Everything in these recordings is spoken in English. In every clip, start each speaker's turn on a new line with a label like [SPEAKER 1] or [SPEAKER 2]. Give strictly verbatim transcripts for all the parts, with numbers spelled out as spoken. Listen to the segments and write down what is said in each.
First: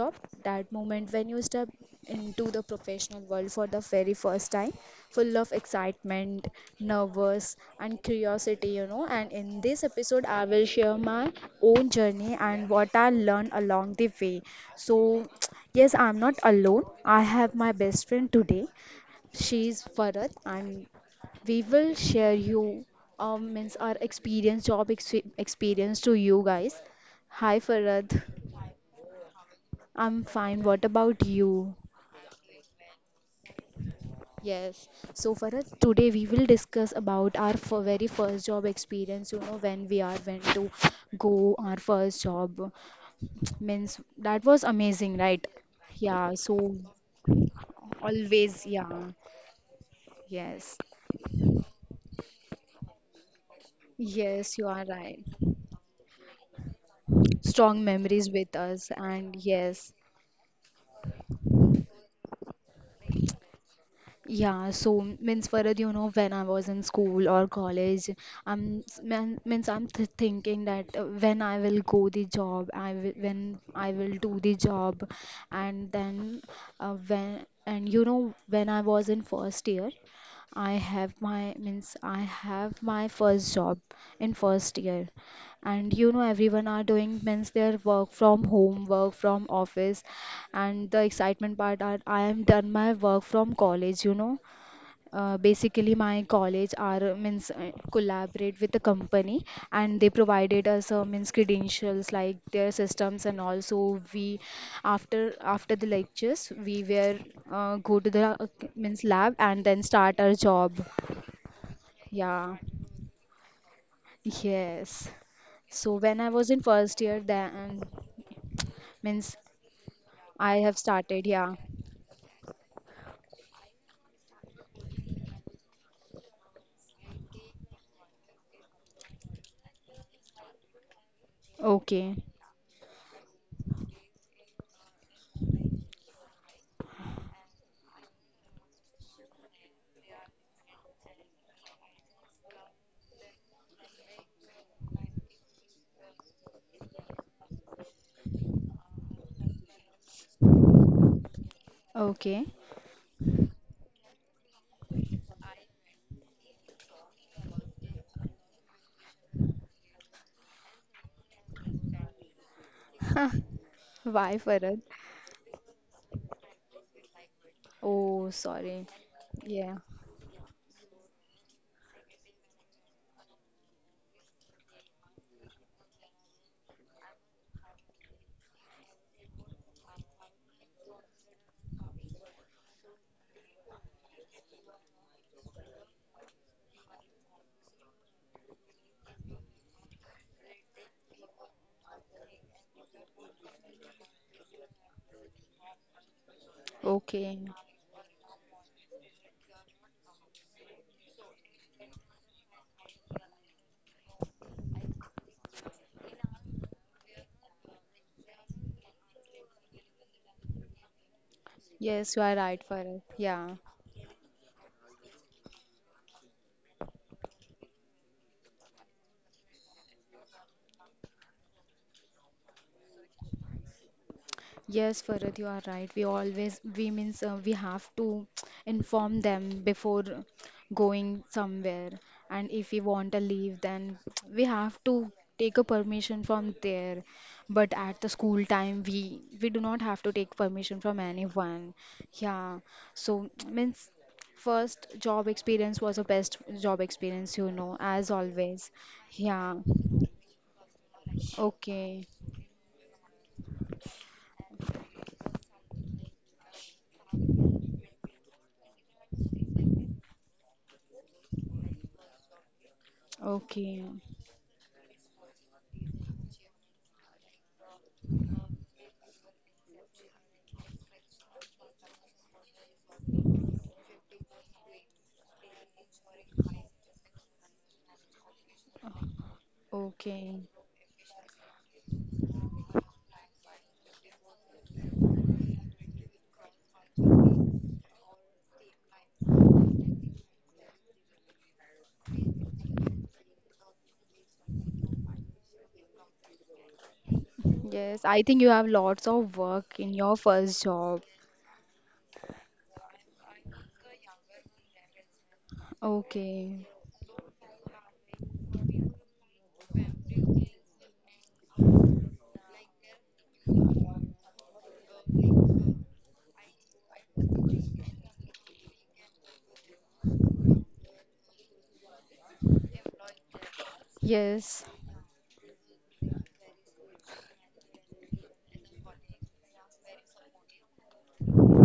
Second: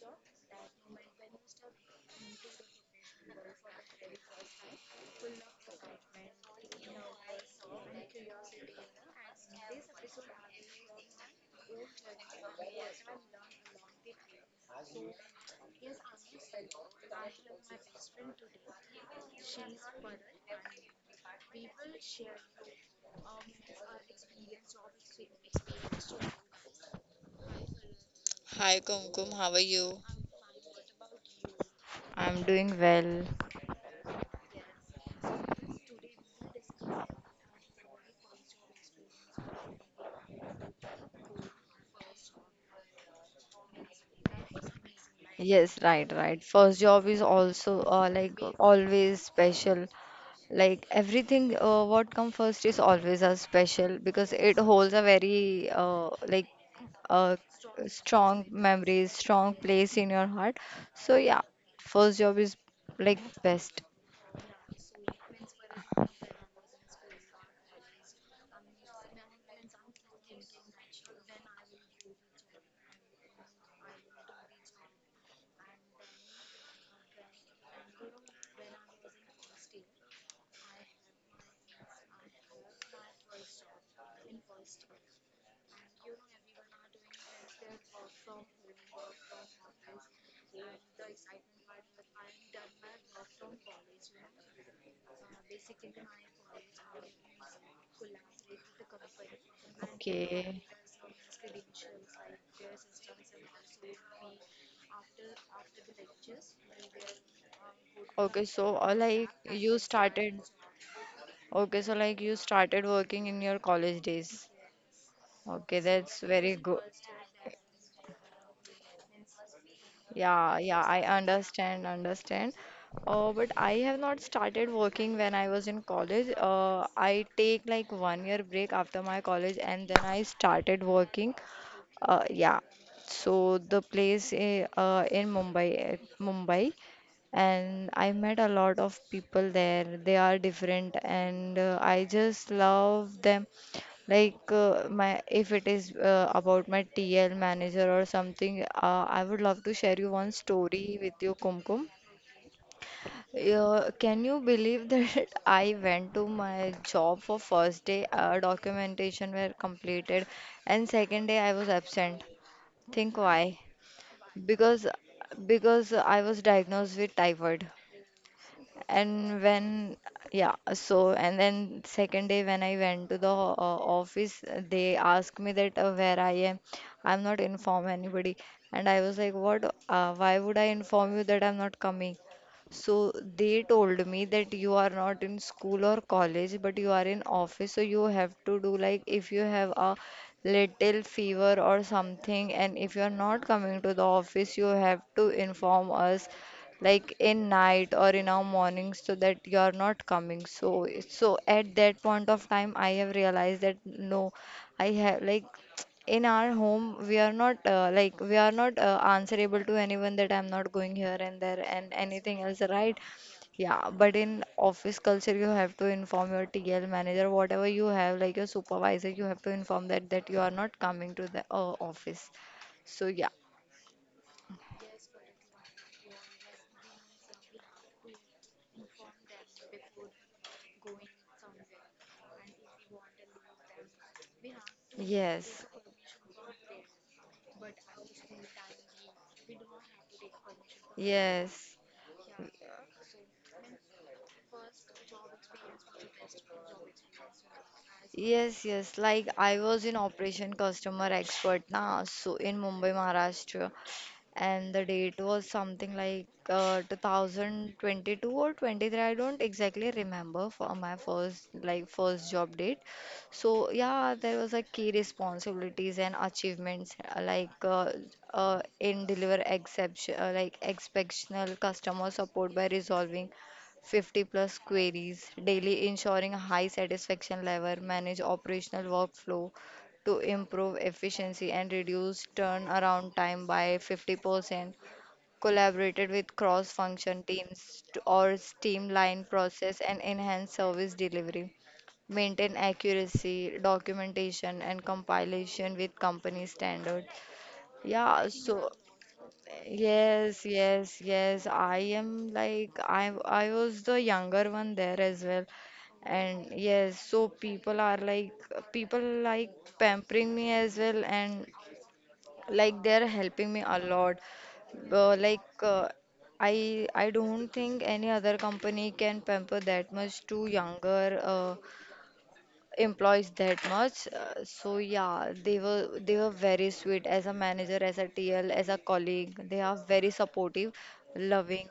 [SPEAKER 1] job, that moment when you step into the professional world for the very first time, full of excitement, nervous and curiosity, you know. And in this episode I will share my own journey and what I learned along the way. So yes, I'm not alone. I have my best friend today. She is Farad, and we will share you um, means our experience, job ex experience to you guys. Hi Farad,
[SPEAKER 2] Hi Kumkum, how are you?
[SPEAKER 1] I'm fine. What about you?
[SPEAKER 2] I'm doing well.
[SPEAKER 1] Yes. So Farad, today we will discuss about our f- very first job experience. You know when we are went to go our first job. Means that was amazing, right?
[SPEAKER 2] Yes, right,
[SPEAKER 1] Yeah.
[SPEAKER 2] right.
[SPEAKER 1] So
[SPEAKER 2] First job is also uh, like
[SPEAKER 1] always, yeah.
[SPEAKER 2] always special.
[SPEAKER 1] Yes.
[SPEAKER 2] Like everything uh, what come first is always a special because it
[SPEAKER 1] Yes, you are
[SPEAKER 2] holds a
[SPEAKER 1] right.
[SPEAKER 2] very uh, like uh,
[SPEAKER 1] Strong memories
[SPEAKER 2] strong
[SPEAKER 1] with us
[SPEAKER 2] memories,
[SPEAKER 1] and
[SPEAKER 2] strong place
[SPEAKER 1] yes,
[SPEAKER 2] in your heart. So yeah, first job is like best.
[SPEAKER 1] yeah, so means Farad, you know when I was in school or college, I'm man, means I'm th thinking that uh, when I will go the job, I will, when I will do the job, and then uh, when, and you know when I was in first year, I have my, means I have my first job in first year. And you know everyone are doing, means their work from home, work from office, and the excitement part are I am done my work from college, you know uh, basically my college are means uh, collaborate with the company, and they
[SPEAKER 2] Okay.
[SPEAKER 1] provided us uh, means credentials like their systems. And also we, after after the lectures we were uh, go to the
[SPEAKER 2] Okay,
[SPEAKER 1] uh,
[SPEAKER 2] so uh,
[SPEAKER 1] means
[SPEAKER 2] like
[SPEAKER 1] lab and
[SPEAKER 2] you
[SPEAKER 1] then start
[SPEAKER 2] started
[SPEAKER 1] our job.
[SPEAKER 2] okay, so like you
[SPEAKER 1] Yeah,
[SPEAKER 2] started working in your college days.
[SPEAKER 1] yes.
[SPEAKER 2] Okay,
[SPEAKER 1] So
[SPEAKER 2] that's
[SPEAKER 1] when I
[SPEAKER 2] very
[SPEAKER 1] was in
[SPEAKER 2] good.
[SPEAKER 1] first year, then means
[SPEAKER 2] Yeah,
[SPEAKER 1] I
[SPEAKER 2] yeah,
[SPEAKER 1] have
[SPEAKER 2] I
[SPEAKER 1] started, yeah.
[SPEAKER 2] understand, understand. Uh, but I have not started working when I was in college. Uh, I take like one year break after my college and then I started working.
[SPEAKER 1] Okay.
[SPEAKER 2] Uh, yeah. So the place i- uh, in Mumbai, uh, Mumbai, and I met a lot of people there. They are different, and uh, I just love them. Like uh, my, if it is uh, about my T L manager or something, uh, I would love to share you one story with you, Kumkum.
[SPEAKER 1] Okay.
[SPEAKER 2] Uh, can you believe that I went to my job for first day, uh, documentation were completed, and second day I was absent. Think why?
[SPEAKER 1] Why Farad?
[SPEAKER 2] Because because I was diagnosed with typhoid.
[SPEAKER 1] Oh, sorry.
[SPEAKER 2] And when,
[SPEAKER 1] Yeah.
[SPEAKER 2] yeah. So and then second day when I went to the ho- uh, office, uh, they asked me that uh, where I am. I'm not inform anybody, and I was like what? Uh, why would I inform you that I'm not coming? So they told me that you are not in school or college, but you are in office. So you have to do like if you have a little fever or something, and if you are not coming to the office, you have to inform us like
[SPEAKER 1] Okay.
[SPEAKER 2] in night or in our morning so that you are not coming. So so at that point of time I have realized that no, I have like, in our home we are not uh, like we are not uh, answerable to anyone, that I'm not going here and there and
[SPEAKER 1] Yes, you are
[SPEAKER 2] anything else,
[SPEAKER 1] right,
[SPEAKER 2] right?
[SPEAKER 1] Farah. Yeah.
[SPEAKER 2] Yeah, but in office culture you have to inform your TL manager, whatever you have, like your supervisor, you have to inform that that you are not coming to the uh, office. So yeah.
[SPEAKER 1] Yes, Farah, you are right. We always, we means uh, we have to inform them before going somewhere. And if we want to leave, then we have to take
[SPEAKER 2] Yes,
[SPEAKER 1] a permission from there. But at the school time, we we do not have to take permission from
[SPEAKER 2] yes.
[SPEAKER 1] anyone. Yeah. So means first job experience was the best job experience, you know, as
[SPEAKER 2] Yes,
[SPEAKER 1] always.
[SPEAKER 2] yes. Like I
[SPEAKER 1] Yeah.
[SPEAKER 2] was in operation customer expert now,
[SPEAKER 1] Okay.
[SPEAKER 2] so in Mumbai, Maharashtra, and the date was something like uh, two thousand twenty-two or twenty-three. I don't exactly remember for my first like first job date. So
[SPEAKER 1] Okay.
[SPEAKER 2] yeah, there was a key responsibilities and achievements, uh, like uh, uh, in deliver exception uh, like exceptional customer support by resolving fifty plus queries daily, ensuring high satisfaction level, manage operational workflow to
[SPEAKER 1] Okay.
[SPEAKER 2] improve efficiency and reduce turnaround time by fifty percent, collaborated with cross-function teams to- or streamline process and enhance service delivery, maintain accuracy, documentation, and compilation with company standards.
[SPEAKER 1] Yes, I
[SPEAKER 2] Yeah,
[SPEAKER 1] think you
[SPEAKER 2] so
[SPEAKER 1] have lots of work in your
[SPEAKER 2] yes,
[SPEAKER 1] first
[SPEAKER 2] yes,
[SPEAKER 1] job.
[SPEAKER 2] yes. I am like I I was the younger one there as well. And
[SPEAKER 1] Okay.
[SPEAKER 2] yes, so people are like people like pampering me as well, and like they're helping me a lot. Uh, like uh, I I don't think any other company can pamper that much to younger uh, employees that much. Uh, so
[SPEAKER 1] Yes.
[SPEAKER 2] yeah, they were they were very sweet as a manager, as a T L, as a colleague. They are very supportive, loving,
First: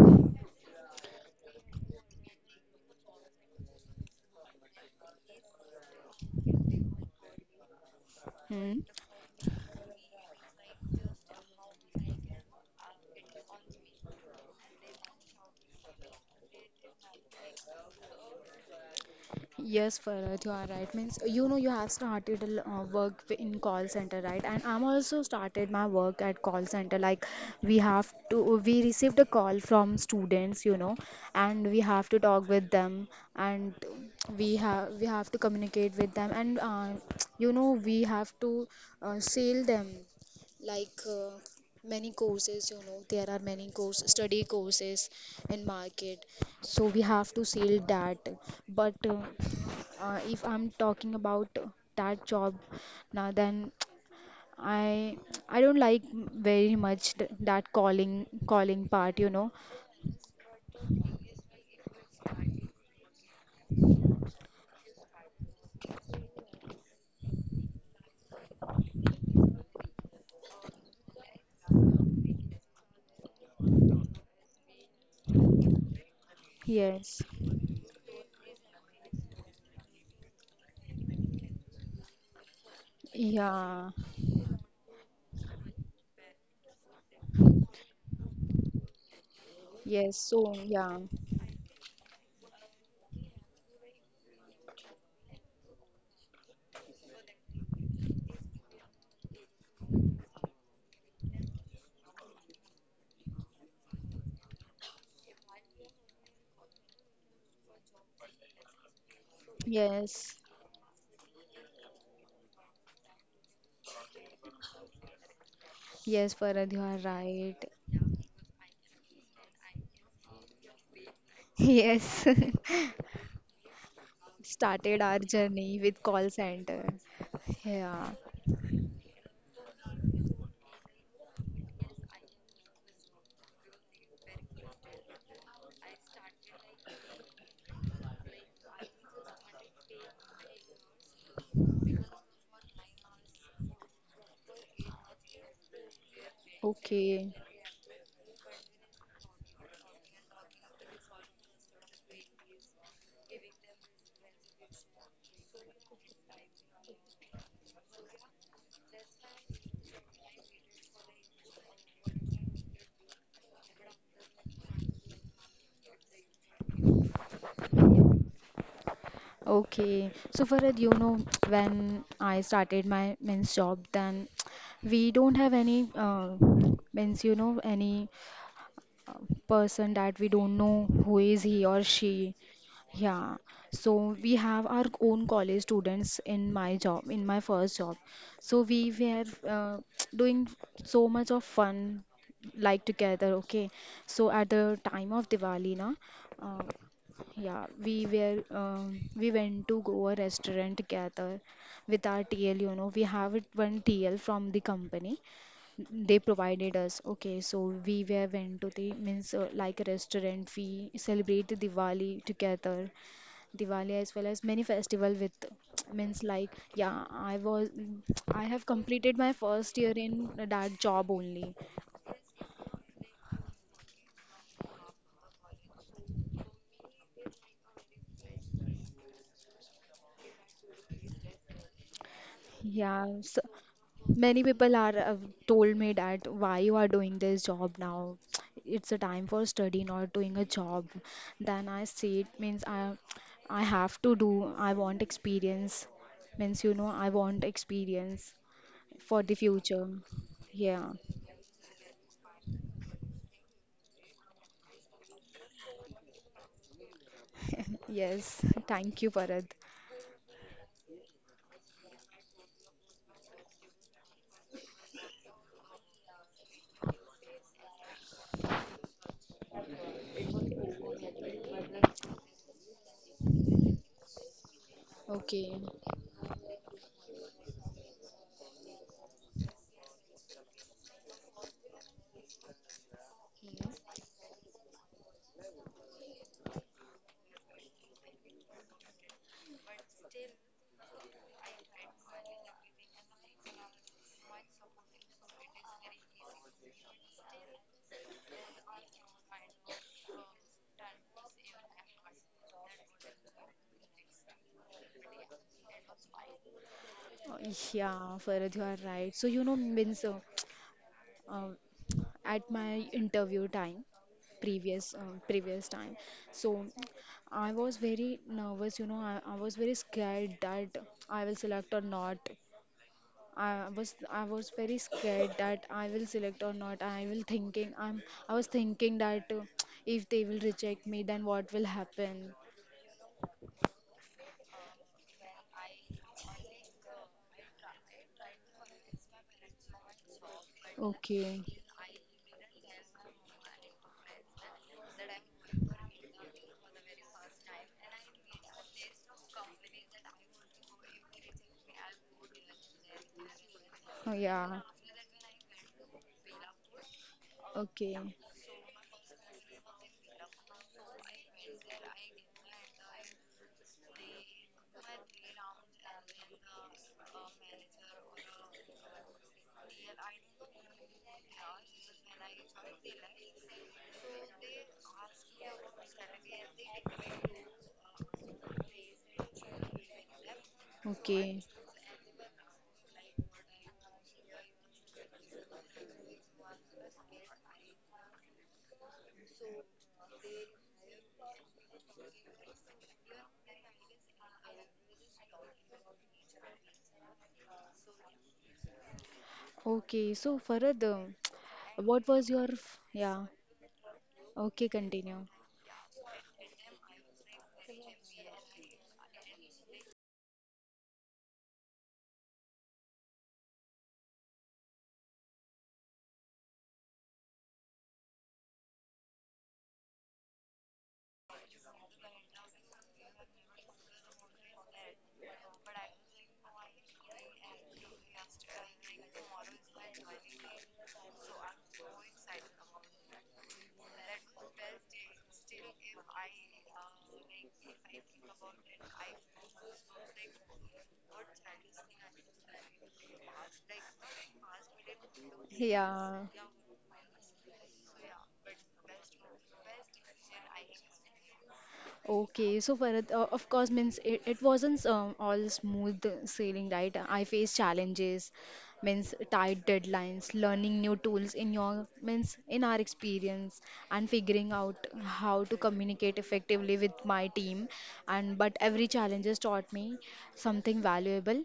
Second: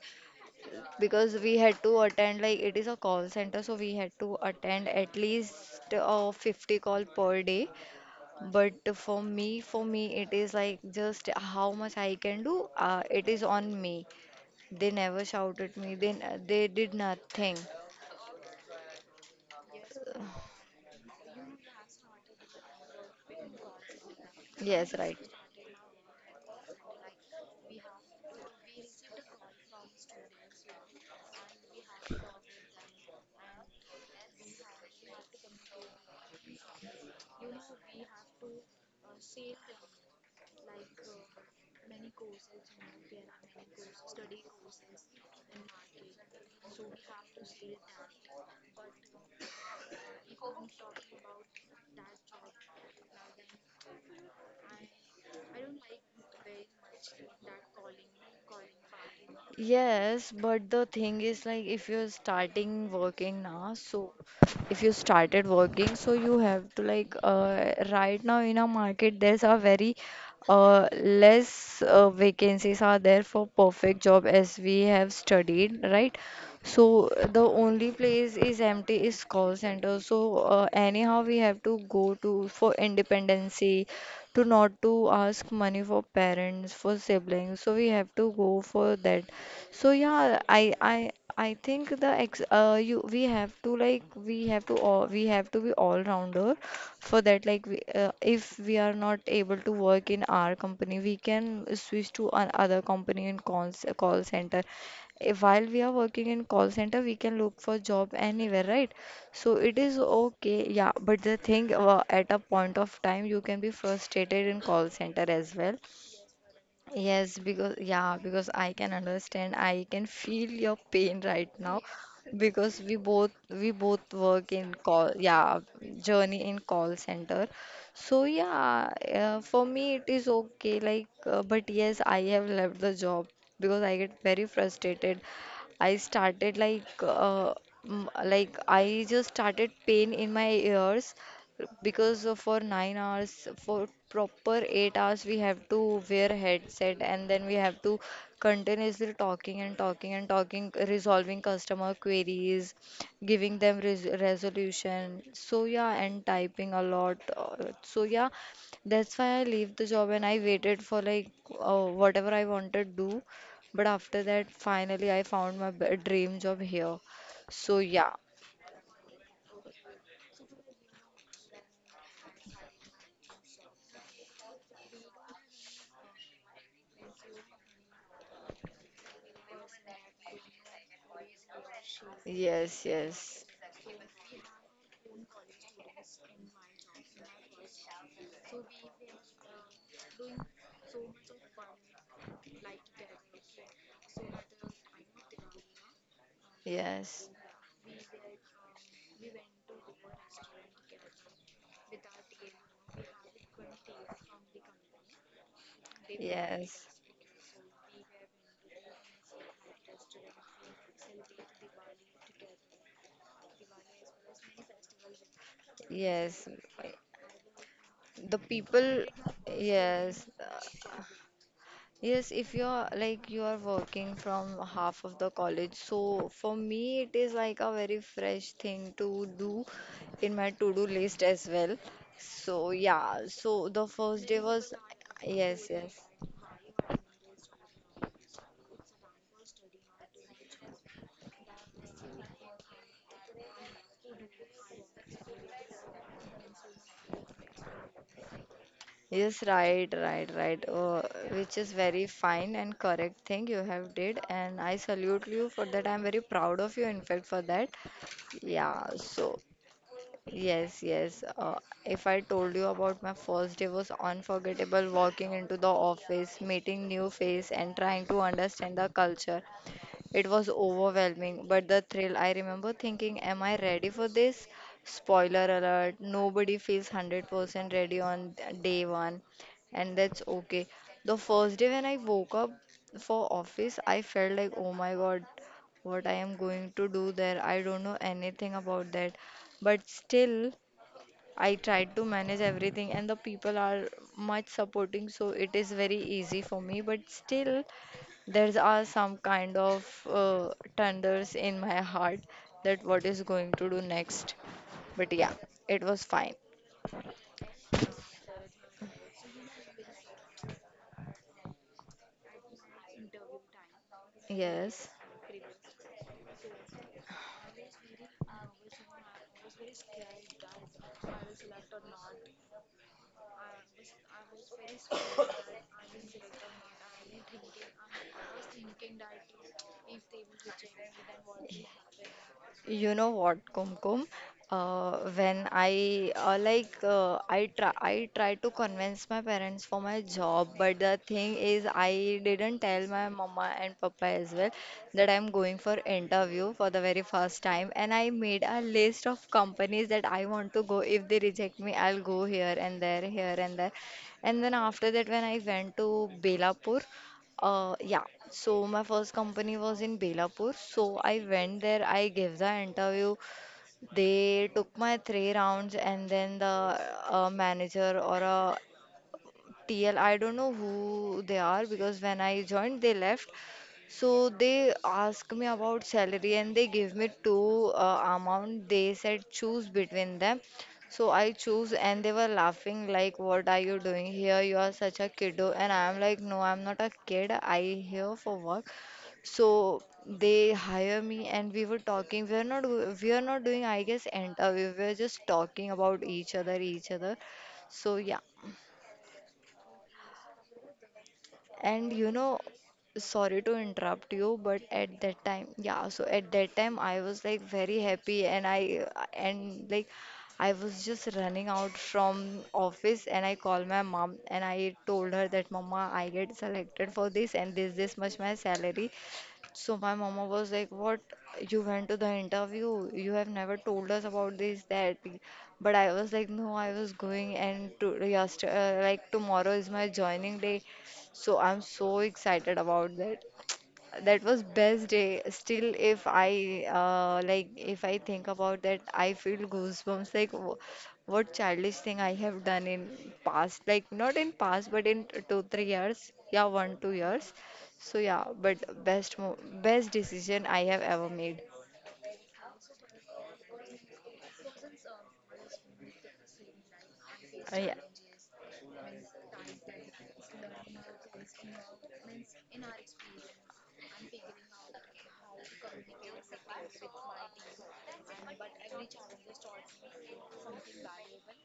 [SPEAKER 2] because we had to attend like it is a call center, so we had to attend at least uh, fifty call per day.
[SPEAKER 1] Hmm.
[SPEAKER 2] But for me, for me, it is like just how much I can do. Uh, it is on me. They never shouted me. They they did nothing.
[SPEAKER 1] Yes,
[SPEAKER 2] Uh,
[SPEAKER 1] Farad, you are right. Means you know you have started a l- uh, work w- in call center, right? And I'm
[SPEAKER 2] Yes, right.
[SPEAKER 1] also started my work at call center. Like, we have to, we received a call from students, you know, and we have to talk with them, and we have we have to communicate with them, and uh, you know we have to uh, sell them like uh, many courses, you know there are many course study courses in market, so we have to sell that. But uh, uh, if I'm talking about that job now, then I I don't like very much th that calling calling part, you know
[SPEAKER 2] Yes, but the thing is like if you're starting working now, so if you started working, so you have to like, uh, right now in a market there's a very uh, less uh, vacancies are there for perfect job as we have studied, right? So
[SPEAKER 1] yes.
[SPEAKER 2] the only place is empty is call center. So uh, anyhow we have to go to for independency,
[SPEAKER 1] Yeah.
[SPEAKER 2] to not to ask money for parents for siblings, so we have to go for that. So
[SPEAKER 1] Yes.
[SPEAKER 2] yeah,
[SPEAKER 1] So
[SPEAKER 2] I
[SPEAKER 1] yeah.
[SPEAKER 2] I I think the ex uh you we have to like, we have to all we have to be all rounder for that. Like we, uh, if we are not able to work in our company, we can switch to another company in calls call center. If while we are working in call center we can look for job anywhere, right? So it is
[SPEAKER 1] Yes.
[SPEAKER 2] okay. Yeah, but the thing uh, at a point of time you can be frustrated in call center as well.
[SPEAKER 1] Yes, Farad, you are
[SPEAKER 2] Yes,
[SPEAKER 1] right.
[SPEAKER 2] because yeah, because I can understand, I can feel your pain right now,
[SPEAKER 1] Yes.
[SPEAKER 2] because we both we both work in
[SPEAKER 1] Started
[SPEAKER 2] call,
[SPEAKER 1] our
[SPEAKER 2] yeah,
[SPEAKER 1] journey with call
[SPEAKER 2] journey in
[SPEAKER 1] center,
[SPEAKER 2] call center.
[SPEAKER 1] yeah.
[SPEAKER 2] So yeah, uh, for me it is okay like uh, but yes, I have left the job because I get very frustrated. I started like uh, m- like I just started pain in my ears, because uh, for nine hours, for proper eight hours, we have to wear headset and
[SPEAKER 1] Okay.
[SPEAKER 2] then we have to continuously talking and talking and talking, resolving customer queries, giving them res resolution. So yeah, and typing a lot. Uh, So yeah, that's why I leave the job and I waited for like uh, whatever I wanted to do. But after that, finally, I found my b- dream job here. So yeah,
[SPEAKER 1] Okay, so Farad, you know, when I started my men's job, then we don't have any uh, means you know any uh, person that we don't know who is he or she.
[SPEAKER 2] yes,
[SPEAKER 1] Yeah,
[SPEAKER 2] yes,
[SPEAKER 1] so we have our own college students in my job, in my first job. So we were uh, doing so much of fun like together. Okay, so at the time of Diwali, na, uh,
[SPEAKER 2] yes.
[SPEAKER 1] yeah, we were um, we went to go a restaurant together with our T L. You know, we have it one T L from the company. They provided
[SPEAKER 2] Yes,
[SPEAKER 1] us. Okay, so we were went to the means uh, like a restaurant. We celebrate the Diwali together, Diwali as well as many festival with means
[SPEAKER 2] yes.
[SPEAKER 1] like, yeah. I was,
[SPEAKER 2] The
[SPEAKER 1] I have
[SPEAKER 2] people,
[SPEAKER 1] completed my first year
[SPEAKER 2] yes,
[SPEAKER 1] in that
[SPEAKER 2] uh,
[SPEAKER 1] job only.
[SPEAKER 2] yes. If you're like you are working from half of the college, so for me it is like a very fresh thing to do in my to-do list as well. So
[SPEAKER 1] Yeah,
[SPEAKER 2] yeah,
[SPEAKER 1] so
[SPEAKER 2] so the first day
[SPEAKER 1] many
[SPEAKER 2] was,
[SPEAKER 1] people are uh,
[SPEAKER 2] yes,
[SPEAKER 1] told me
[SPEAKER 2] yes.
[SPEAKER 1] that why you are doing this job now. It's a time for study, not doing a job. Then I say it means I I have to do. I want experience. Means you know I want experience for the
[SPEAKER 2] Yes,
[SPEAKER 1] future.
[SPEAKER 2] right, right, right.
[SPEAKER 1] Yeah.
[SPEAKER 2] Uh, which is very fine and correct thing you have did, and I salute you for that. I'm very proud of you, in fact, for that.
[SPEAKER 1] Yes.
[SPEAKER 2] Yeah,
[SPEAKER 1] Thank you,
[SPEAKER 2] so
[SPEAKER 1] Parad.
[SPEAKER 2] yes, yes. Uh, if I told you about my first day, was unforgettable walking into the office, meeting new face and trying to understand the culture. It was overwhelming, but the thrill, I remember thinking, am I ready for this? Spoiler
[SPEAKER 1] Okay.
[SPEAKER 2] alert,
[SPEAKER 1] Hmm.
[SPEAKER 2] nobody feels one hundred percent ready on day one, and that's okay. The first day when I woke up for office, I felt like, oh my God, what I am going to do there. I don't know anything about that. But still, I tried to manage everything, and the people are much supporting, so it is very easy for me. But still, there are some kind of uh, thunders in my heart, that what is going to do next. But yeah, it was fine.
[SPEAKER 1] Uh, yeah, Farad, you are right. So, you know, means uh, um, at my interview time,
[SPEAKER 2] Yes.
[SPEAKER 1] previous uh, previous time, so I was very nervous, you know I, I was very scared that I will select or not. I was i was very scared that I will select or not. I will thinking, I'm, I was thinking that uh, if they will reject me, then what will happen?
[SPEAKER 2] You know what, Kumkum? Uh, when I uh, like uh, I try I try to convince my parents for my job, but the thing
[SPEAKER 1] Okay.
[SPEAKER 2] is I didn't tell my mama and papa as well that I'm going for interview for the very first time, and I made a list of companies that I want to go. If they reject me, I'll go here and there, here and there.
[SPEAKER 1] Oh,
[SPEAKER 2] And then
[SPEAKER 1] yeah.
[SPEAKER 2] after that, when I went to Belapur, uh, yeah,
[SPEAKER 1] Okay.
[SPEAKER 2] so my first company was in Belapur. So I went there, I gave the interview. They took my three rounds, and then the uh, manager or a T L, I don't know who they are because when I joined, they left. So they asked me about salary and they gave me two uh, amount. They said choose between them. So I
[SPEAKER 1] Okay.
[SPEAKER 2] choose and they were laughing like, what are you doing here? You are such a kiddo, and I am like, no, I'm not a kid. I here for work. So they hire me and we were talking. We are not we are not doing I guess interview. We were just talking about each other each other. So yeah.
[SPEAKER 1] Okay. So, Farad, um,
[SPEAKER 2] And you
[SPEAKER 1] what was
[SPEAKER 2] know,
[SPEAKER 1] your. F- Yeah.
[SPEAKER 2] sorry to interrupt you, but
[SPEAKER 1] Okay,
[SPEAKER 2] at that
[SPEAKER 1] continue.
[SPEAKER 2] time, yeah, so at that time I was like very happy, and I and like I was just running out from office and I called my mom and I told her that Mama, I get selected for this, and this this much my salary. So my mama was like, "What? You went to the interview? You have never told us about this, that." But I was like, "No, I was going, and to yesterday, uh, like tomorrow is my joining day, so I'm so excited about that." That was best day. Still, if I uh, like, if I think about that, I feel goosebumps. Like, wh- what childish thing I have done in past, like not in past, but in t- two, three years.
[SPEAKER 1] Yeah.
[SPEAKER 2] Yeah, one, two years. So yeah, but best, mo best decision I have ever made.
[SPEAKER 1] Okay, so Bharat, uh, of course, means it, it wasn't um, all smooth sailing, right? I
[SPEAKER 2] Uh,
[SPEAKER 1] faced
[SPEAKER 2] yeah.
[SPEAKER 1] challenges, means tight deadlines, learning new tools in your means in our experience, and figuring out how to communicate effectively with my team. And but every challenge has taught me something valuable,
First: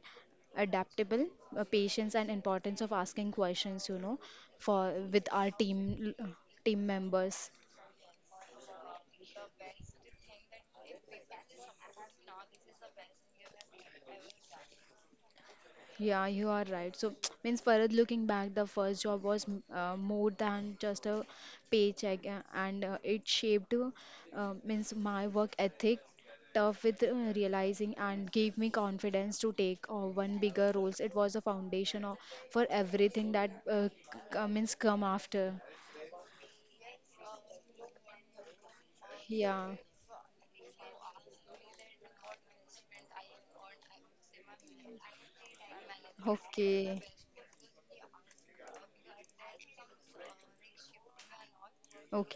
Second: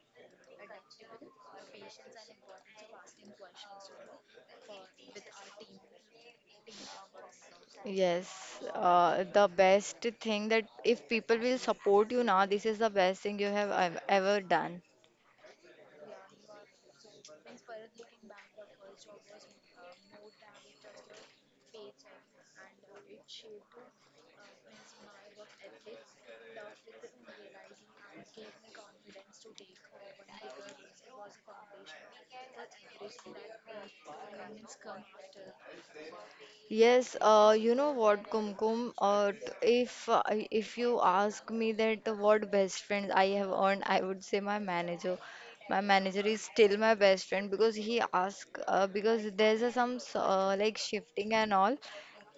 [SPEAKER 1] adaptable, uh, patience, and importance of asking questions. You know, for with our team team members.
[SPEAKER 2] Yes, uh, the best thing, that if people will support you now, this is the best thing you have ev- ever done.
[SPEAKER 1] Yeah, you are right. So, means Farad, looking back, the first job was m- uh, more than just a paycheck, uh, and uh, it shaped uh, uh, means my work ethic, tough with uh, realizing, and gave me confidence to take uh, one bigger roles. It was a foundation of, for everything that uh, c- uh, means come after.
[SPEAKER 2] Yes, uh, you know what, Kumkum, uh, t-
[SPEAKER 1] Yeah.
[SPEAKER 2] if uh, I- if you ask me that what best friends I have earned, I would say my manager. My manager is still my
[SPEAKER 1] Okay.
[SPEAKER 2] best friend because he ask uh, because there's a some s- uh, like shifting and all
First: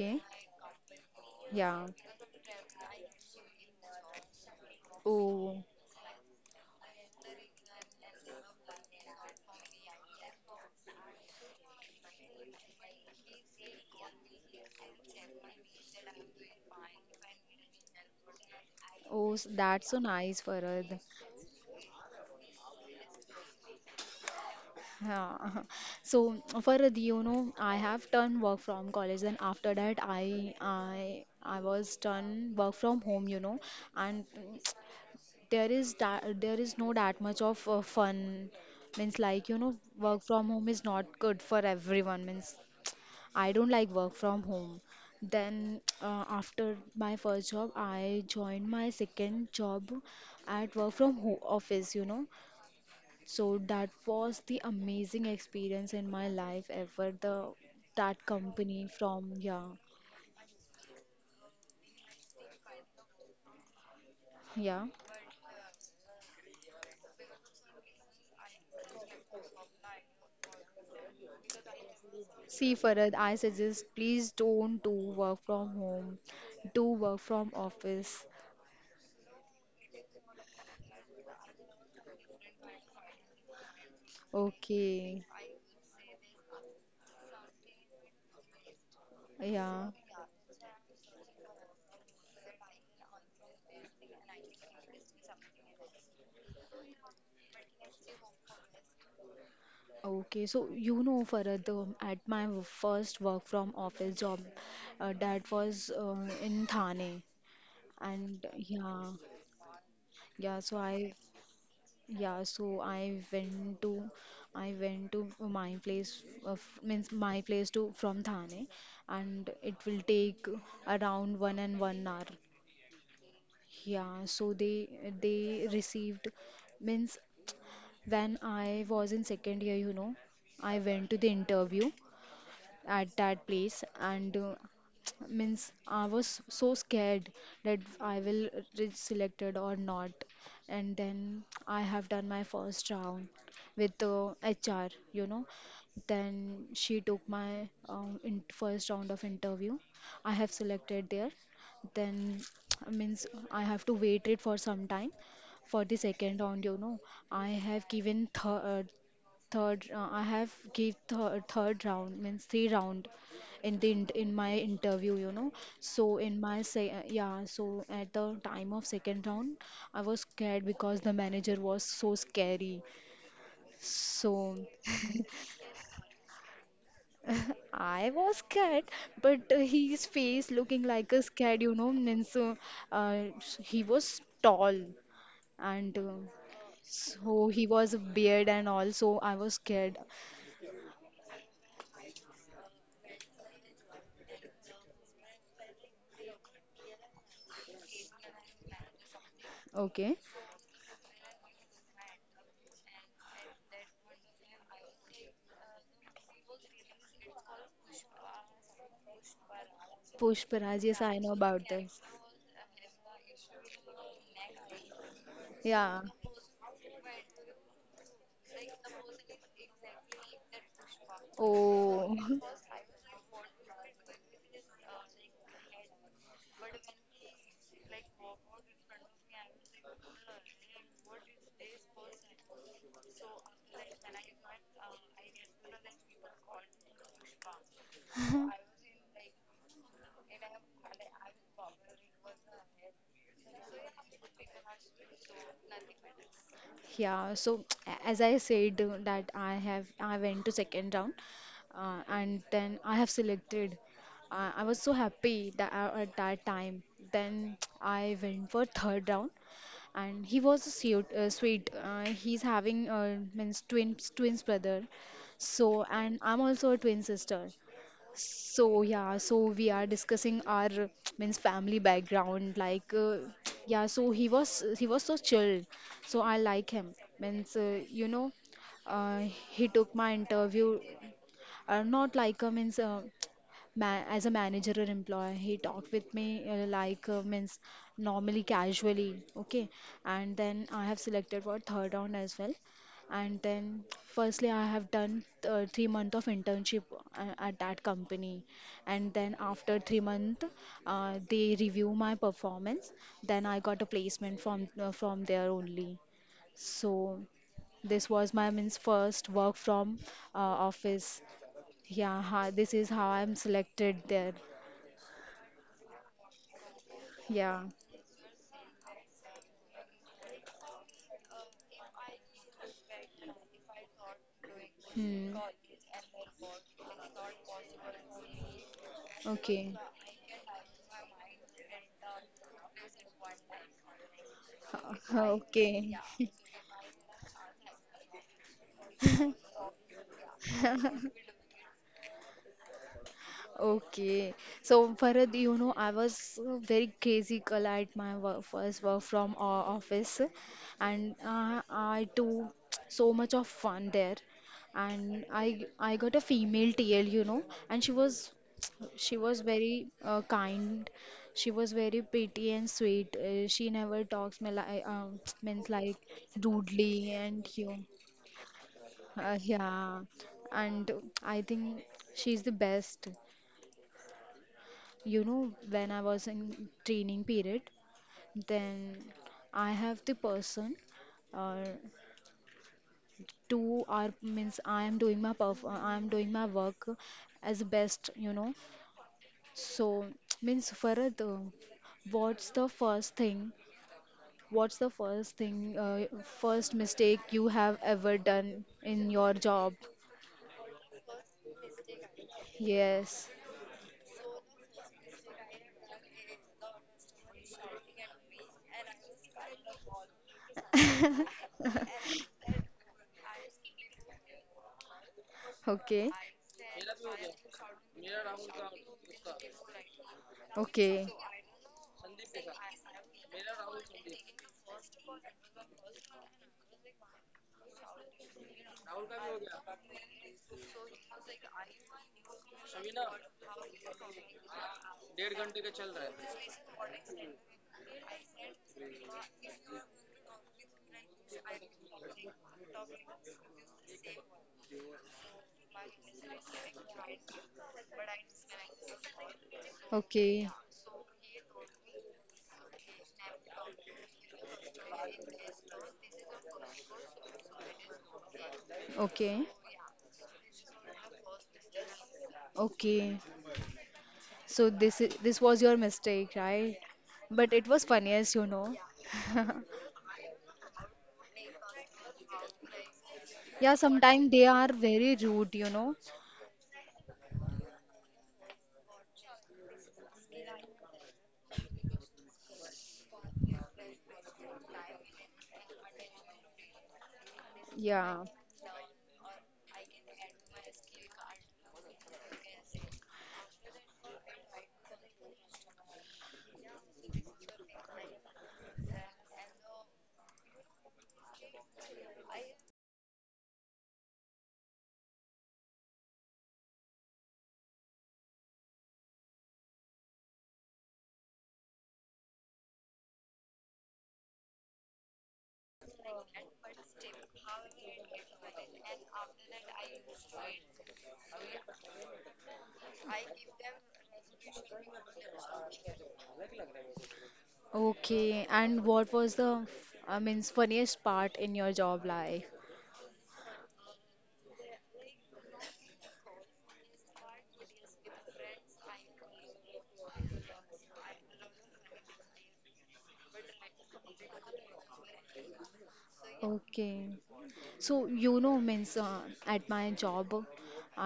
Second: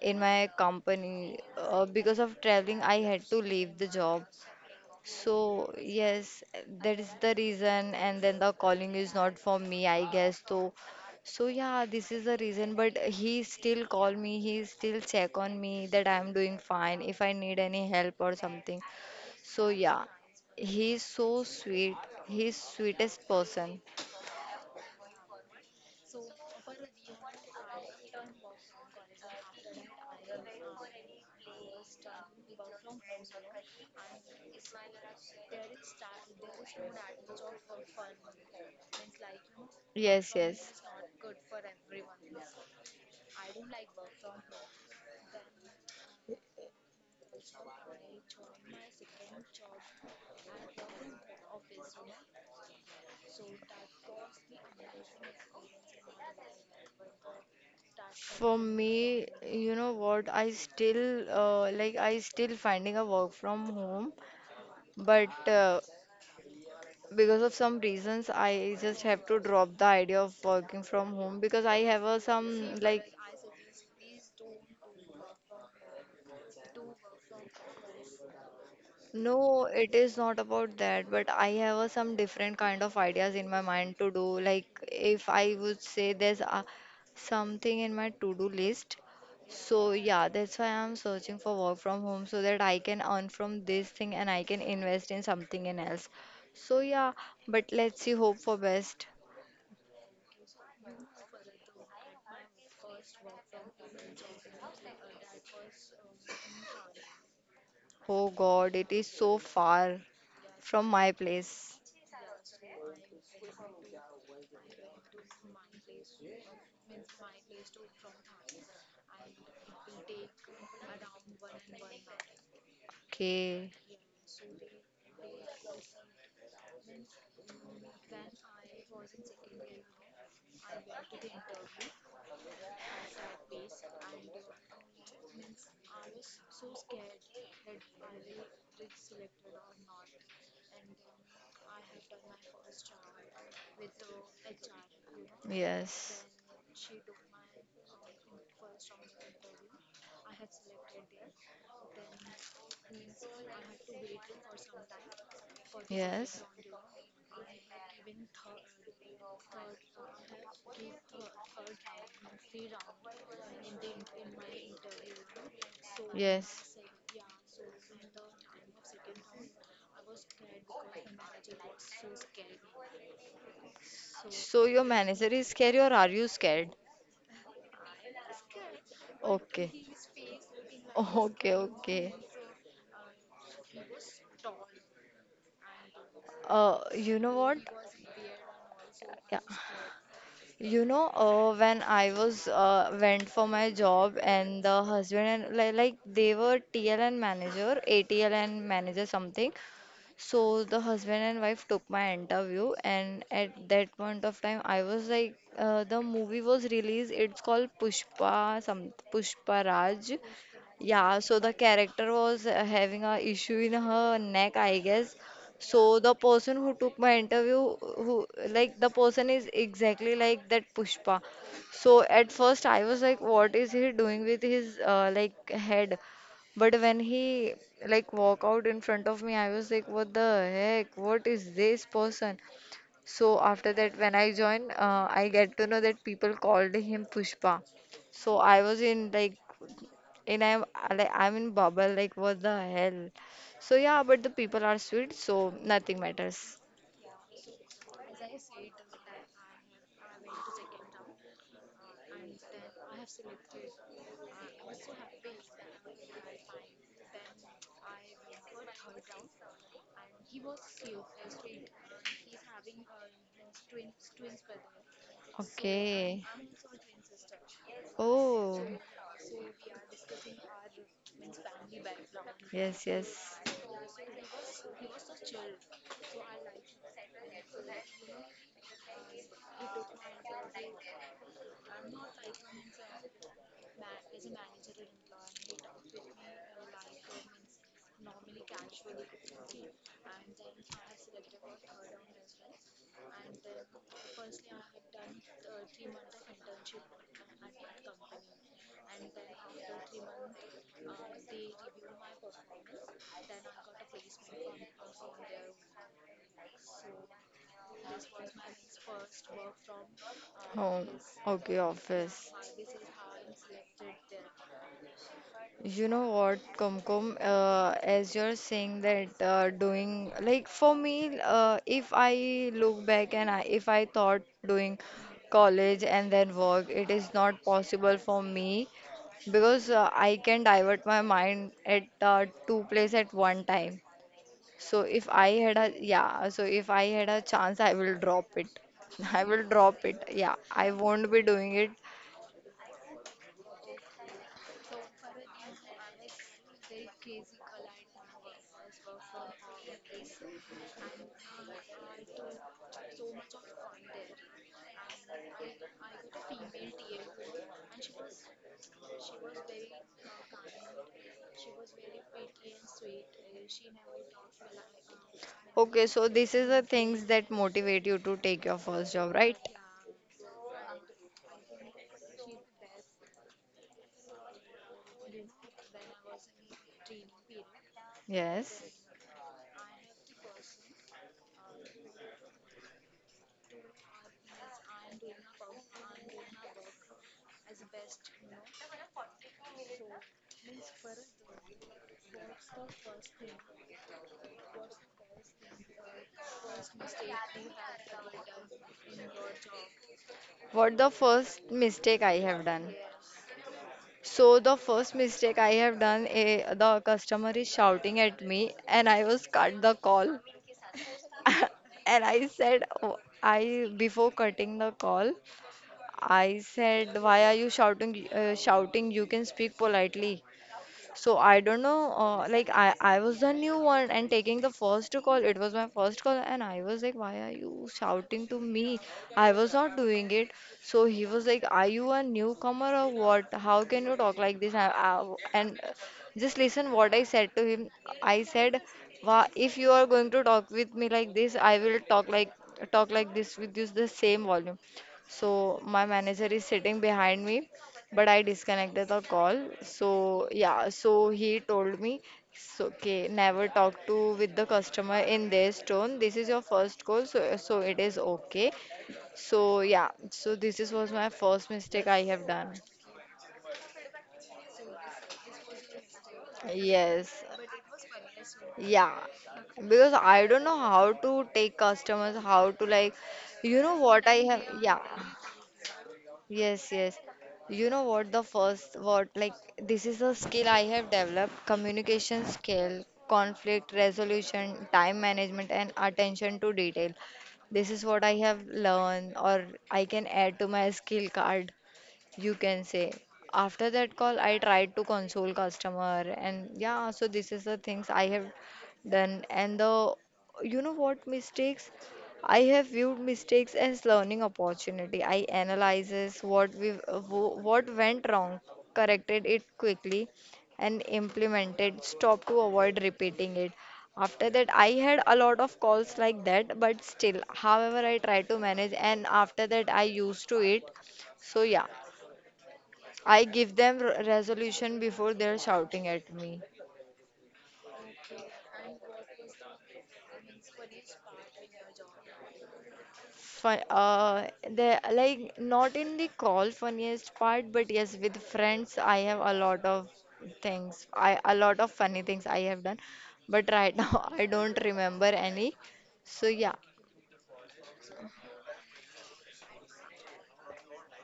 [SPEAKER 2] in my company, uh,
[SPEAKER 1] Yeah.
[SPEAKER 2] because of traveling I had to leave the job.
[SPEAKER 1] Oh.
[SPEAKER 2] So yes, that is the reason, and then the calling is not for me, I guess. So, so yeah, this is the reason. But he still call me. He still check on me that I'm doing fine, if I need any help or something.
[SPEAKER 1] Oh, s-
[SPEAKER 2] So
[SPEAKER 1] that's so
[SPEAKER 2] yeah,
[SPEAKER 1] nice, Farad.
[SPEAKER 2] he's so sweet. He's sweetest person.
[SPEAKER 1] Yeah. So for Farhad, you know, I have done work from college, and after that, I I I was done work from home, you know, and there is that there is no that much of uh, fun. Means like you know, work
[SPEAKER 2] Yes,
[SPEAKER 1] from home is
[SPEAKER 2] yes.
[SPEAKER 1] not good for everyone. Means I don't like work from home. Then uh, after my first job, I joined my second job at work from ho office, you know. So that was the amazing experience in my life ever. The that
[SPEAKER 2] For
[SPEAKER 1] company
[SPEAKER 2] me,
[SPEAKER 1] from, yeah,
[SPEAKER 2] you know what? I still uh, like I still finding a work from home,
[SPEAKER 1] yeah.
[SPEAKER 2] but uh, because of some reasons I just have to drop the idea of working from home because I have a some
[SPEAKER 1] See
[SPEAKER 2] like.
[SPEAKER 1] Farad, I suggest please don't do work from home. Do work from office.
[SPEAKER 2] No, it is not about that, but I have a some different kind of ideas in my mind to do. Like
[SPEAKER 1] Okay.
[SPEAKER 2] if I would say there's a, something in my to do list, so
[SPEAKER 1] Yeah.
[SPEAKER 2] yeah, that's why I'm searching for work from home so that I can earn from this thing and I can invest in something in else. So yeah, but let's see, hope for best.
[SPEAKER 1] Okay, so you know, Farad, um, at my w- first work from office job, uh, that was uh, in Thane,
[SPEAKER 2] Oh
[SPEAKER 1] and
[SPEAKER 2] god, it
[SPEAKER 1] yeah,
[SPEAKER 2] is so far
[SPEAKER 1] yeah. So
[SPEAKER 2] from
[SPEAKER 1] I,
[SPEAKER 2] my place.
[SPEAKER 1] yeah, so I went to, I went to my place of, means my place to from Thane, and it will take around one and one hour.
[SPEAKER 2] Okay,
[SPEAKER 1] Yeah, so they they received means when I was in second year, you know, I went to the interview at that place, and uh, means I was so scared that I will reach selected or not. And then I have done my first round with uh, H R, you know.
[SPEAKER 2] yes.
[SPEAKER 1] Then she took my um, in first round of interview. I have selected there. Then means I have to wait it for some time for the second
[SPEAKER 2] Yes. Yes.
[SPEAKER 1] round, you know. I have given th- uh, third uh, I have gave thir third round means three round in the int- in my interview, you know so in my say uh, yeah, so at the time of second round I was scared because the manager was so scary. So
[SPEAKER 2] So your manager is scary or are you scared?
[SPEAKER 1] I was scared, but uh,
[SPEAKER 2] Okay.
[SPEAKER 1] his face looking like a
[SPEAKER 2] Okay,
[SPEAKER 1] scared, you know
[SPEAKER 2] okay.
[SPEAKER 1] means uh, uh, he was tall, and uh,
[SPEAKER 2] Uh, you know
[SPEAKER 1] so
[SPEAKER 2] what?
[SPEAKER 1] he was a beard and all, so I
[SPEAKER 2] Yeah.
[SPEAKER 1] was scared.
[SPEAKER 2] You know, uh, when I was uh, went for my job, and the husband and, like, like they were T L N manager, A T L N manager something.
[SPEAKER 1] Okay.
[SPEAKER 2] So the husband and wife took my interview, and at that point of time, I was like, uh, the movie was released. It's called Pushpa, some Pushpa Raj.
[SPEAKER 1] Pushparaj, yes I
[SPEAKER 2] Yeah,
[SPEAKER 1] know
[SPEAKER 2] so the
[SPEAKER 1] about that.
[SPEAKER 2] character was uh, having a issue in her neck, I guess.
[SPEAKER 1] Yeah.
[SPEAKER 2] So the person who took my interview, who like the person is exactly like that Pushpa. So
[SPEAKER 1] Oh.
[SPEAKER 2] at first I was like, what is he doing with his uh, like head? But when he like walk out in front of me, I was like, what the heck? What is this person? So after that, when I joined, uh, I get to know that people called him Pushpa. So I was in like, and I'm I- like I'm in bubble, like what the hell. So yeah, but the people are sweet so nothing matters.
[SPEAKER 1] Yeah, so as I said uh, that I have, I went to second round uh, and then I have selected. Uh, I was so happy that uh, at that time. Then I went for third round, and he was a sweet. Uh, sweet. Uh, he's having uh, means twins twins brother. So, and
[SPEAKER 2] Okay.
[SPEAKER 1] I'm also a twin sister.
[SPEAKER 2] Oh,
[SPEAKER 1] So yeah, so we are discussing our means family background.
[SPEAKER 2] yes,
[SPEAKER 1] Like uh,
[SPEAKER 2] yes.
[SPEAKER 1] yeah, so he was he was so chilled. So I like him. Means uh, you know, uh, he took my interview. Uh, not like uh, means uh, ma- as a manager or employer, he talked with me uh, like uh, means normally, casually, okay. And then I have selected for third round as well. And then firstly I have done uh, three month of internship uh, at that company, and then after three month uh, they review my performance, then I got a placement from uh, from there only. So this was my means first work from uh,
[SPEAKER 2] Home.
[SPEAKER 1] office.
[SPEAKER 2] Okay, office.
[SPEAKER 1] Yeah, ha, this is how I'm selected there.
[SPEAKER 2] You know what, Kumkum,
[SPEAKER 1] Yeah.
[SPEAKER 2] uh, as you're saying that, uh, doing like for me, uh, if I look back and I, if I thought doing
[SPEAKER 1] Hmm.
[SPEAKER 2] college and then work, it is not possible for me because
[SPEAKER 1] Okay.
[SPEAKER 2] uh, I can divert my mind at uh, two place at one time. So if I had a
[SPEAKER 1] Okay.
[SPEAKER 2] yeah, so if I had a chance, I will drop it. I will drop it. Yeah, I won't be doing it.
[SPEAKER 1] Okay, so Farad, you know, I was a very crazy girl at my work, first work from uh, office, and uh, I do so much of fun there, and I I got a female T L, you know, and she was she was very uh, kind, she was very pretty and sweet. Uh, she never talks me like um, means
[SPEAKER 2] Okay,
[SPEAKER 1] like
[SPEAKER 2] so this is the things
[SPEAKER 1] rudely
[SPEAKER 2] that
[SPEAKER 1] and you,
[SPEAKER 2] motivate you to take your first job,
[SPEAKER 1] uh,
[SPEAKER 2] right?
[SPEAKER 1] yeah, and I think she's the best. You know, when I was in training period,
[SPEAKER 2] Yes.
[SPEAKER 1] then I have the person uh, two are means I am doing my perf I am doing my work as best, you know. So means Farad, uh, what's the first thing? What's the first thing, uh, first mistake you have ever done in your job?
[SPEAKER 2] What the first mistake I have done?
[SPEAKER 1] Yes.
[SPEAKER 2] So the first mistake I have done, eh, the customer is shouting at me, and I was cut the call. And I said, oh, I before cutting the call,
[SPEAKER 1] Okay.
[SPEAKER 2] I said, why are you shouting? Uh, shouting? You can speak politely.
[SPEAKER 1] Okay.
[SPEAKER 2] So I don't know, uh, like I I was the new one and taking the first call. It was my first call, and I was like, "Why are you shouting to me? I was not doing it." So he was like, "Are you a newcomer or what? How can you talk like this?" I, I, and uh, just listen what I said to him. I said, "Wow, if you are going to talk with me like this, I will talk like talk like this with you, the same volume." So my manager is sitting behind me, but I disconnected the call. So
[SPEAKER 1] Okay.
[SPEAKER 2] yeah, so he told me, so, okay, never talk to with the customer in this tone. This is your first call, so so it is okay. So
[SPEAKER 1] Okay.
[SPEAKER 2] yeah, so this is was my first mistake I have done.
[SPEAKER 1] Okay. So this is this was your mistake, right?
[SPEAKER 2] Yes,
[SPEAKER 1] But it was funniest, you know.
[SPEAKER 2] yeah, because I don't know how to take customers, how to like, you
[SPEAKER 1] Yeah,
[SPEAKER 2] know what I
[SPEAKER 1] sometimes
[SPEAKER 2] have,
[SPEAKER 1] they are
[SPEAKER 2] yeah.
[SPEAKER 1] very rude, you know.
[SPEAKER 2] Yes, yes. You know what the first what, like this is a skill I have developed: communication skill, conflict resolution, time management and attention to detail. This is what I
[SPEAKER 1] Yeah.
[SPEAKER 2] have learned, or I can add to my skill card, you can say. After that call I tried to console customer, and yeah, so this is the things I have done. And the, you know what, mistakes, I have viewed mistakes as learning opportunity. I analyzes what we, what went wrong, corrected it quickly and implemented stop to avoid repeating it. After that I had a lot of calls like that, but still however I try to manage, and after that I used to it. So yeah, I give them r- resolution before they're shouting at me.
[SPEAKER 1] Okay. And what was the, f- I mean, funniest part in your job life?
[SPEAKER 2] Fun, uh, they like not in the call funniest part, but yes, with friends, I have a lot of things. I A lot of funny things I have done, but right now I don't remember any. So yeah,
[SPEAKER 1] Okay. So you know, means uh, at my job,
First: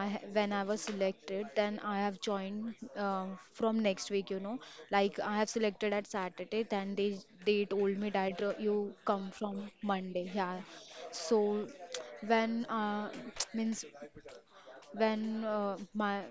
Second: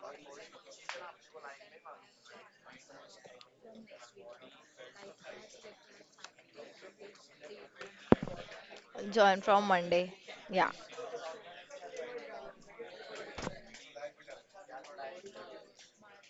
[SPEAKER 1] I ha- when I was selected, then I have joined uh, from next week. You know, like I have selected at Saturday, then they they told me that uh, you come
[SPEAKER 2] join
[SPEAKER 1] from
[SPEAKER 2] from Monday.
[SPEAKER 1] Monday. Yeah,
[SPEAKER 2] Yeah,
[SPEAKER 1] so when uh, means when uh, my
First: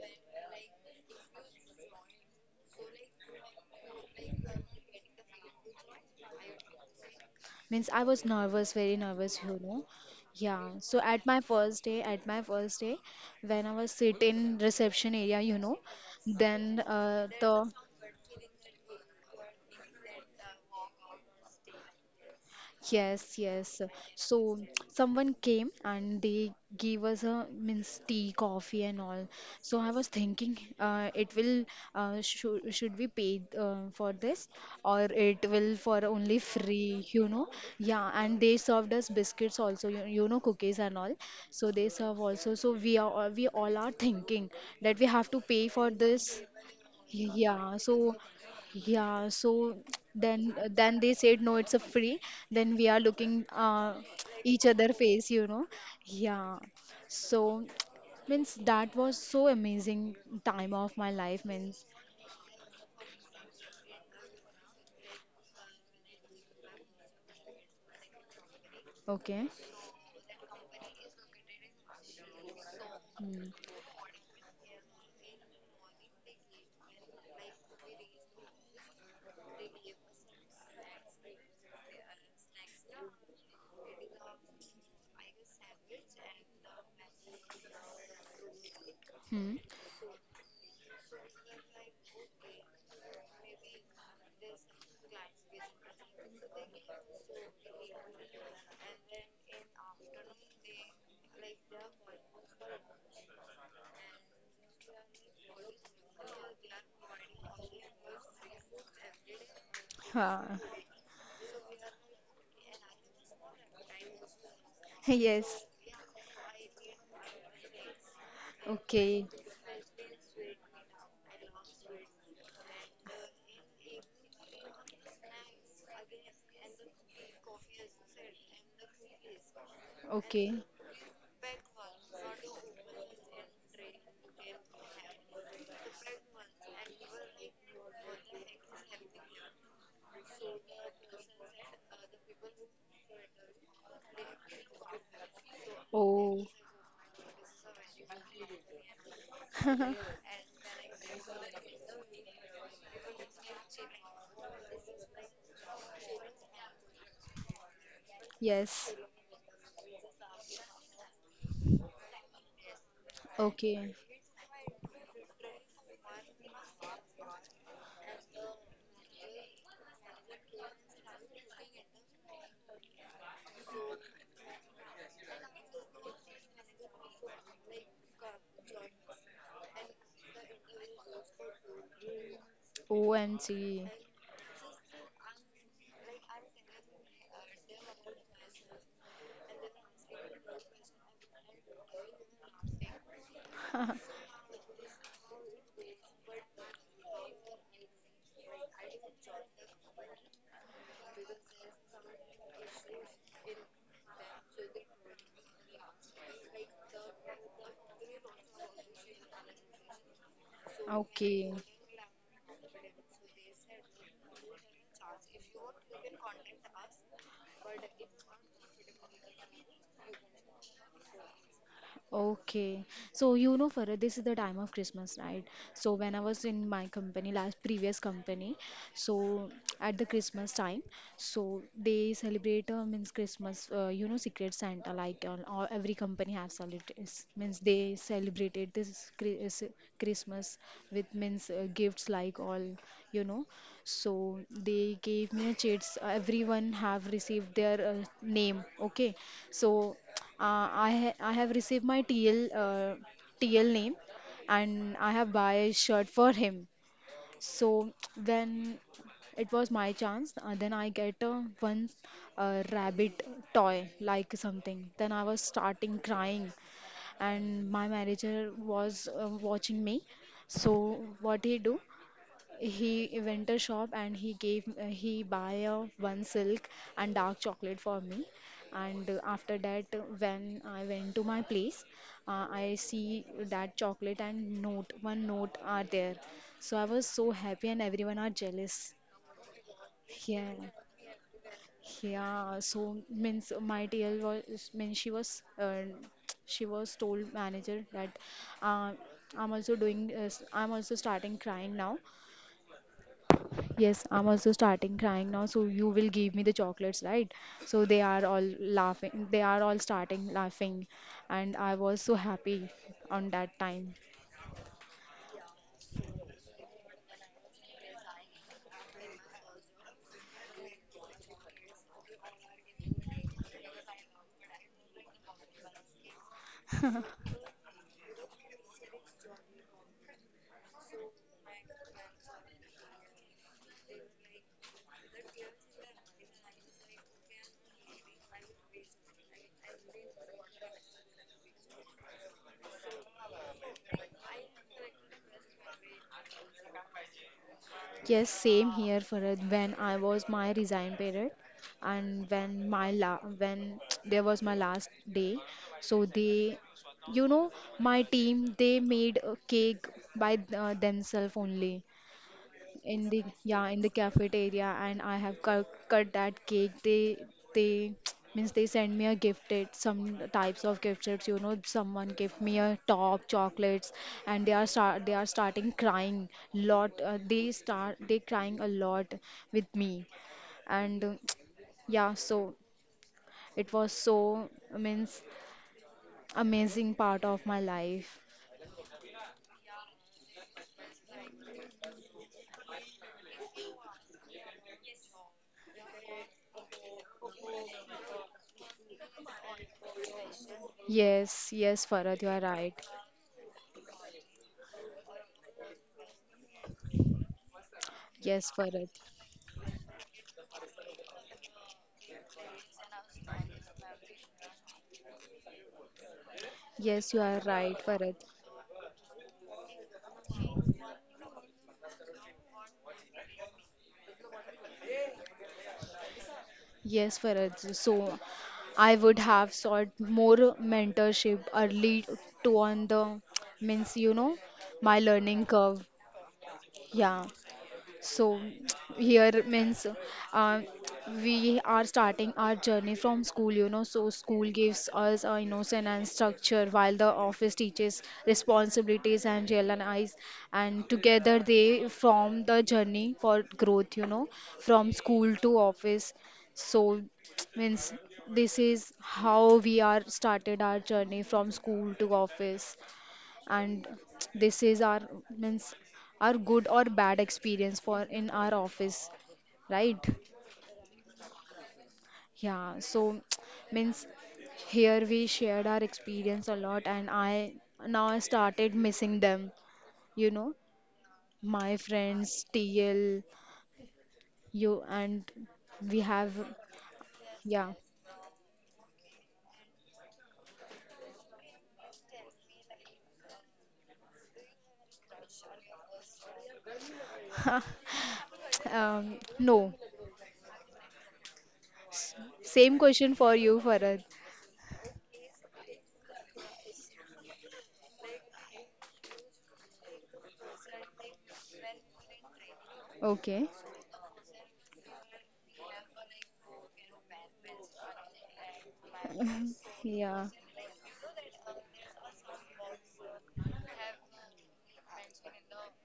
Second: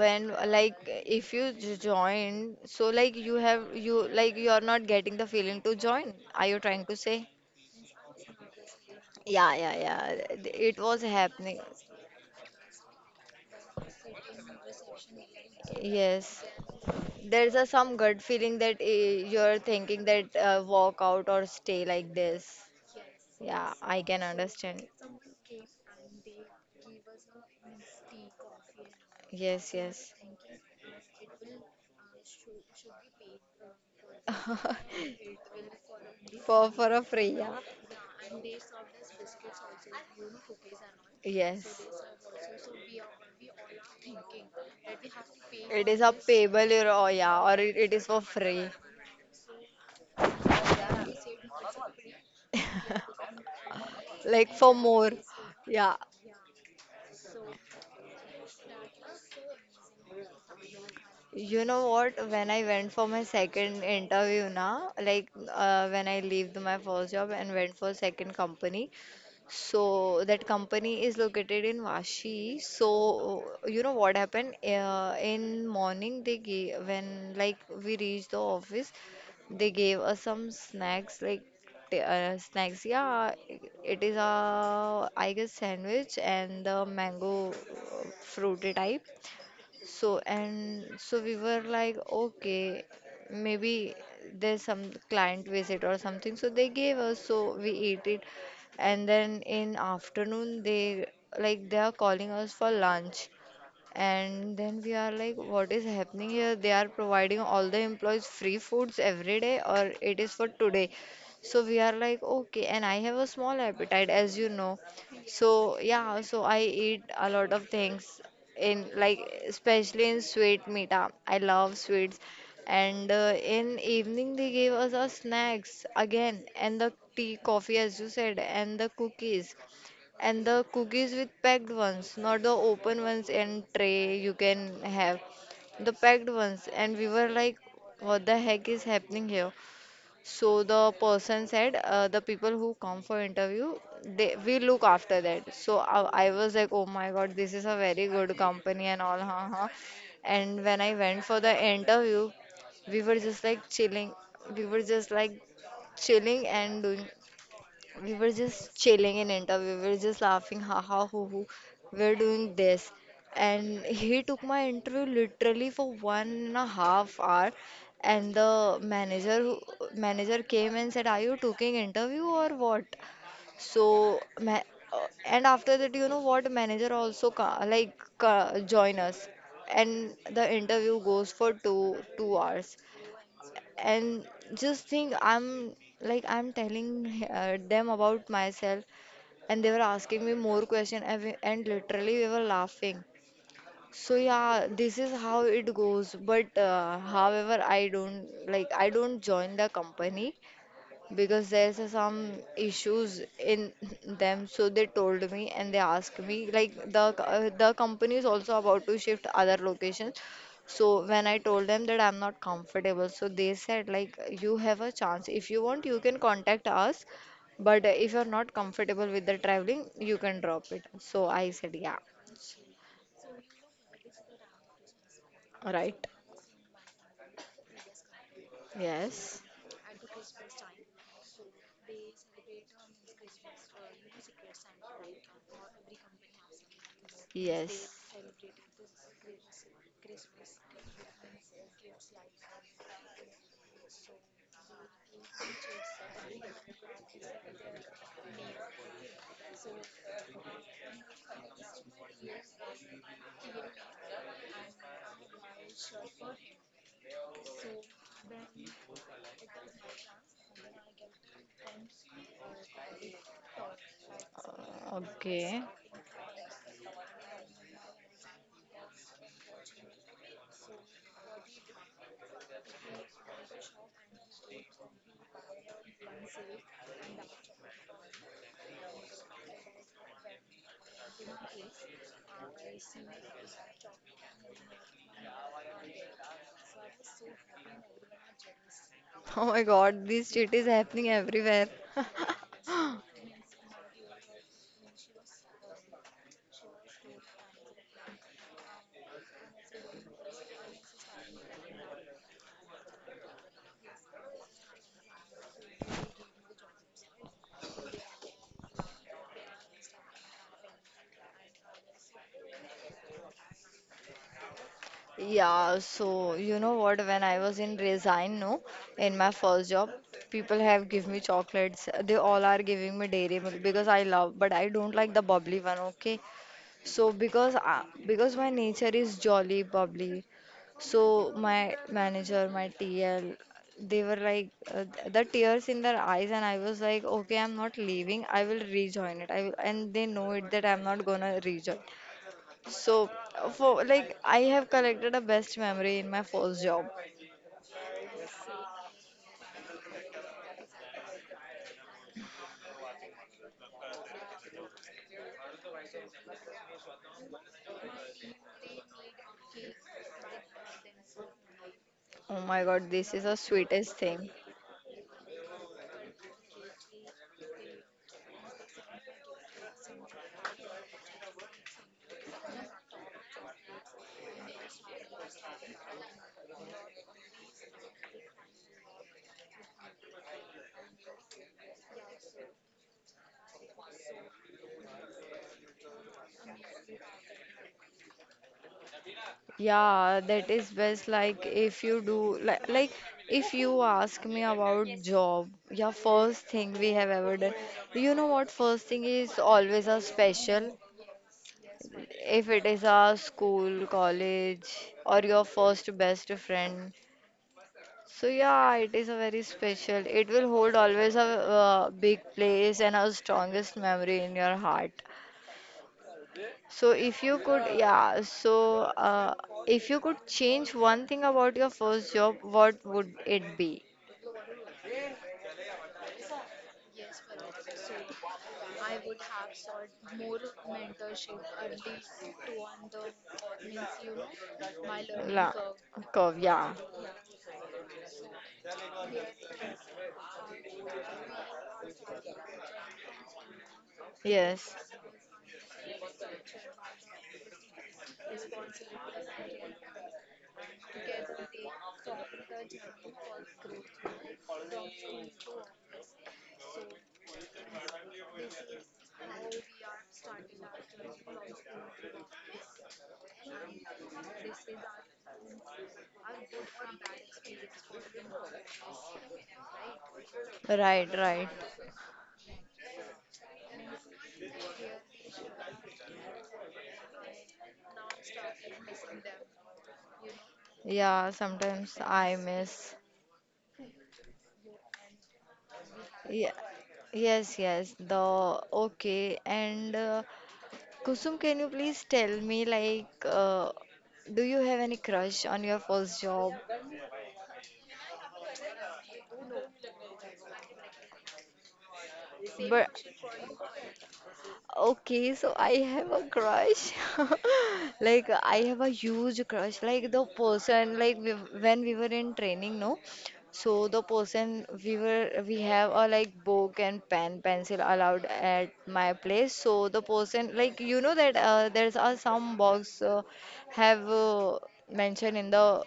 [SPEAKER 2] when, like if you j- join, so like you have, you like you are not getting the feeling to join. Are you trying to say?
[SPEAKER 1] means I was nervous, very nervous.
[SPEAKER 2] Yeah,
[SPEAKER 1] You
[SPEAKER 2] yeah,
[SPEAKER 1] know,
[SPEAKER 2] yeah.
[SPEAKER 1] yeah.
[SPEAKER 2] It
[SPEAKER 1] So
[SPEAKER 2] was
[SPEAKER 1] at my
[SPEAKER 2] happening.
[SPEAKER 1] first day, at my first day, when I was sit in reception area, you know,
[SPEAKER 2] Yes.
[SPEAKER 1] then uh,
[SPEAKER 2] There's a
[SPEAKER 1] the
[SPEAKER 2] some gut feeling that eh, you're thinking that, uh, walk out or stay like this.
[SPEAKER 1] Yes,
[SPEAKER 2] Yeah,
[SPEAKER 1] yes.
[SPEAKER 2] I can
[SPEAKER 1] So
[SPEAKER 2] understand.
[SPEAKER 1] someone came and they gave us a means tea, coffee, and all.
[SPEAKER 2] Yes,
[SPEAKER 1] So I was
[SPEAKER 2] yes.
[SPEAKER 1] thinking, uh, it will uh, should should we pay uh, for this or it will for only
[SPEAKER 2] for for a
[SPEAKER 1] free, you
[SPEAKER 2] free,
[SPEAKER 1] know?
[SPEAKER 2] yeah.
[SPEAKER 1] Yeah, and they served us biscuits also, you, you know, cookies and all. So
[SPEAKER 2] Yes.
[SPEAKER 1] they serve also. So we are all- we all are thinking that we have to pay
[SPEAKER 2] It
[SPEAKER 1] for
[SPEAKER 2] is a
[SPEAKER 1] this
[SPEAKER 2] payable or, oh, yeah, or it,
[SPEAKER 1] yeah,
[SPEAKER 2] it is
[SPEAKER 1] so
[SPEAKER 2] for free.
[SPEAKER 1] yeah, so then then they said no, it's a free. Then we are looking uh,
[SPEAKER 2] Like
[SPEAKER 1] each
[SPEAKER 2] for
[SPEAKER 1] other
[SPEAKER 2] more,
[SPEAKER 1] face, you know.
[SPEAKER 2] yeah.
[SPEAKER 1] Yeah, so means that was so amazing time of my life.
[SPEAKER 2] You
[SPEAKER 1] Means
[SPEAKER 2] know what? When I went for my second interview now, like uh, when I left my first job and went for second company,
[SPEAKER 1] okay.
[SPEAKER 2] so that company is located in Vashi. So
[SPEAKER 1] Hmm.
[SPEAKER 2] you know what happened? Uh, in morning they gave when, like we reached the office, they gave us some snacks like, t- uh, snacks. Yeah, it is a I guess sandwich and the mango uh, fruity type.
[SPEAKER 1] Hmm.
[SPEAKER 2] So, and so we were like, okay, maybe there's some client visit or something. So they gave us, so we ate it. And then in afternoon, they like they are calling us for lunch. And then we are like, what is happening here? They are providing all the employees free foods every day, or it is for
[SPEAKER 1] Ah.
[SPEAKER 2] today. So we are like, okay. And I have a small appetite, as you know.
[SPEAKER 1] yes.
[SPEAKER 2] So yeah, so I eat a lot of things in like,
[SPEAKER 1] Okay.
[SPEAKER 2] especially in sweet meat. ah, I love sweets. And uh, in evening they gave us our snacks again, and the tea, coffee, as you said, and the cookies. And
[SPEAKER 1] Okay.
[SPEAKER 2] the cookies with packed ones, not the open ones and tray you can have. The packed ones. And we were like, what the heck is happening here? So the person said, uh, the people who come for interview, they we look after that. So I, I
[SPEAKER 1] Oh.
[SPEAKER 2] was like, oh my God, this is a very good company and all, huh, huh. And when I went for the interview, we were just like chilling. We were just like chilling and doing we were just
[SPEAKER 1] Yes.
[SPEAKER 2] chilling in Inta. We were just laughing, ha ha hoo hoo. We're doing this. And
[SPEAKER 1] Okay.
[SPEAKER 2] he took my interview literally for one and a half hour. And the manager who- manager came and said, "Are you taking interview or what?" So, ma- uh, and after that, you know what? Manager also ca- like ca- join us, and the interview goes for two two hours,
[SPEAKER 1] O M G.
[SPEAKER 2] and just think I'm like I'm telling uh, them about myself, and they were asking me more question, and, we- and literally we were laughing. So yeah, this is how it goes, but uh, however i don't like I don't join the company because there's a- some issues in them, so they told me and they asked me like, the co- uh, the company is also about to shift other locations. So when I
[SPEAKER 1] Okay.
[SPEAKER 2] told them that I'm not comfortable, so they said like, you have a chance, if you want you can contact us, but if you're not comfortable with the traveling you can drop it, so I said yeah.
[SPEAKER 1] Okay, so you know, Farah, this is the time of Christmas, right? So
[SPEAKER 2] Right.
[SPEAKER 1] when I was in my company, last previous company,
[SPEAKER 2] Yes,
[SPEAKER 1] so at the Christmas time, so they celebrate uh, means Christmas. Uh, you know, Secret Santa, like uh, all, every company has celebrated means
[SPEAKER 2] yes.
[SPEAKER 1] they celebrated this Chri- uh, s- Christmas with means uh, gifts like all you know. So they gave me a chits. Everyone have received their uh, name. Okay, so. Uh, I ha I have received my T L uh, T L name and I have buy a shirt for him. So when it was my chance, uh, then I get uh, one uh, rabbit toy like something.
[SPEAKER 2] Uh,
[SPEAKER 1] Then I was
[SPEAKER 2] okay.
[SPEAKER 1] starting crying and my manager was uh, watching me. So what he do? He went a shop and he gave uh, he buy a one silk and dark chocolate for me. And uh, after that, uh, when I went to my place, uh, I see that chocolate and note one note are there. So I was so happy and everyone are jealous.
[SPEAKER 2] Oh my God, this
[SPEAKER 1] Yeah,
[SPEAKER 2] shit is happening everywhere.
[SPEAKER 1] yeah. So means my T L was means she was uh, she was told manager that uh, I'm also doing uh, I'm also starting crying now. Yes, I'm also starting crying now. So you will give me the chocolates, right? So they are all laughing. They are all starting laughing, and I was so happy on that time.
[SPEAKER 2] Yeah, so you know what? When I was in Resign, no, in my first job, people have give me chocolates. They all are giving me dairy milk because I love, but I don't like the bubbly one. Okay, so because I, because my nature is jolly bubbly, so my manager, my T L, they were like uh, th- the tears in their eyes, and I was like, okay, I'm not leaving. I will rejoin it. I will, and they know it that I'm not gonna rejoin. So, for like, I have collected a best memory in my first job.
[SPEAKER 1] Yes, same here, Farad. When I was my resign period, and when my la when there was my last day, so they, you know, my team they made a cake by uh, themselves only.
[SPEAKER 2] Oh my God,
[SPEAKER 1] In
[SPEAKER 2] this is
[SPEAKER 1] the
[SPEAKER 2] the
[SPEAKER 1] yeah in the
[SPEAKER 2] sweetest thing.
[SPEAKER 1] cafeteria and I have cut, cut that cake they they means they send me a gifted some types of gifts you know someone give me a top chocolates and they are start they are starting crying lot uh, they start they crying a lot with me and uh, yeah so it was so means amazing part of my life.
[SPEAKER 2] Yeah, that is best. Like, if you do, like, like if you ask me about job, yeah, first thing we have ever done. You know what? First thing is always a special.
[SPEAKER 1] Yes yes Farad you are
[SPEAKER 2] If it
[SPEAKER 1] right.
[SPEAKER 2] is a school, college, or your first best friend, so
[SPEAKER 1] Yes
[SPEAKER 2] yeah,
[SPEAKER 1] Farad.
[SPEAKER 2] it is a very special. It will hold always a uh, big place and a strongest memory in your heart. So
[SPEAKER 1] Yes you
[SPEAKER 2] if you
[SPEAKER 1] are
[SPEAKER 2] could,
[SPEAKER 1] right Farad.
[SPEAKER 2] yeah, so uh, if you could change one thing about your first job, what would it be?
[SPEAKER 1] Yes, Faraj. So I would have sought more mentorship early to on the means you know my learning
[SPEAKER 2] La
[SPEAKER 1] curve.
[SPEAKER 2] curve, yeah.
[SPEAKER 1] Yeah, so here means uh, we are starting our journey from school, you know. So school
[SPEAKER 2] Yes.
[SPEAKER 1] gives us a innocence and structure, while the office teaches responsibilities and realize. And together they form the journey for growth, you know, from school to office. So means this is how we are started our journey from school to office and this is our means our good or bad experience for in our office, right?
[SPEAKER 2] Right, right.
[SPEAKER 1] Yeah, so means here we shared our experience a lot and I now I started missing them, you know,
[SPEAKER 2] Yeah,
[SPEAKER 1] my
[SPEAKER 2] sometimes
[SPEAKER 1] friends
[SPEAKER 2] I miss.
[SPEAKER 1] tl you and we have
[SPEAKER 2] Yeah. Yes,
[SPEAKER 1] yeah.
[SPEAKER 2] yes. The, okay. And uh, Kusum, can you please tell me like, uh, do you have any crush on your first job?
[SPEAKER 1] Um, no, same
[SPEAKER 2] But.
[SPEAKER 1] question for you Farad.
[SPEAKER 2] Okay, so I have a crush. Like I have a huge crush. Like the person, like we, when we were in training, no?
[SPEAKER 1] Okay.
[SPEAKER 2] So the person we were, we have a like book and pen, pencil allowed at my place. So the
[SPEAKER 1] Yeah.
[SPEAKER 2] person, like you know that uh, there's a some box uh, have uh, mentioned in the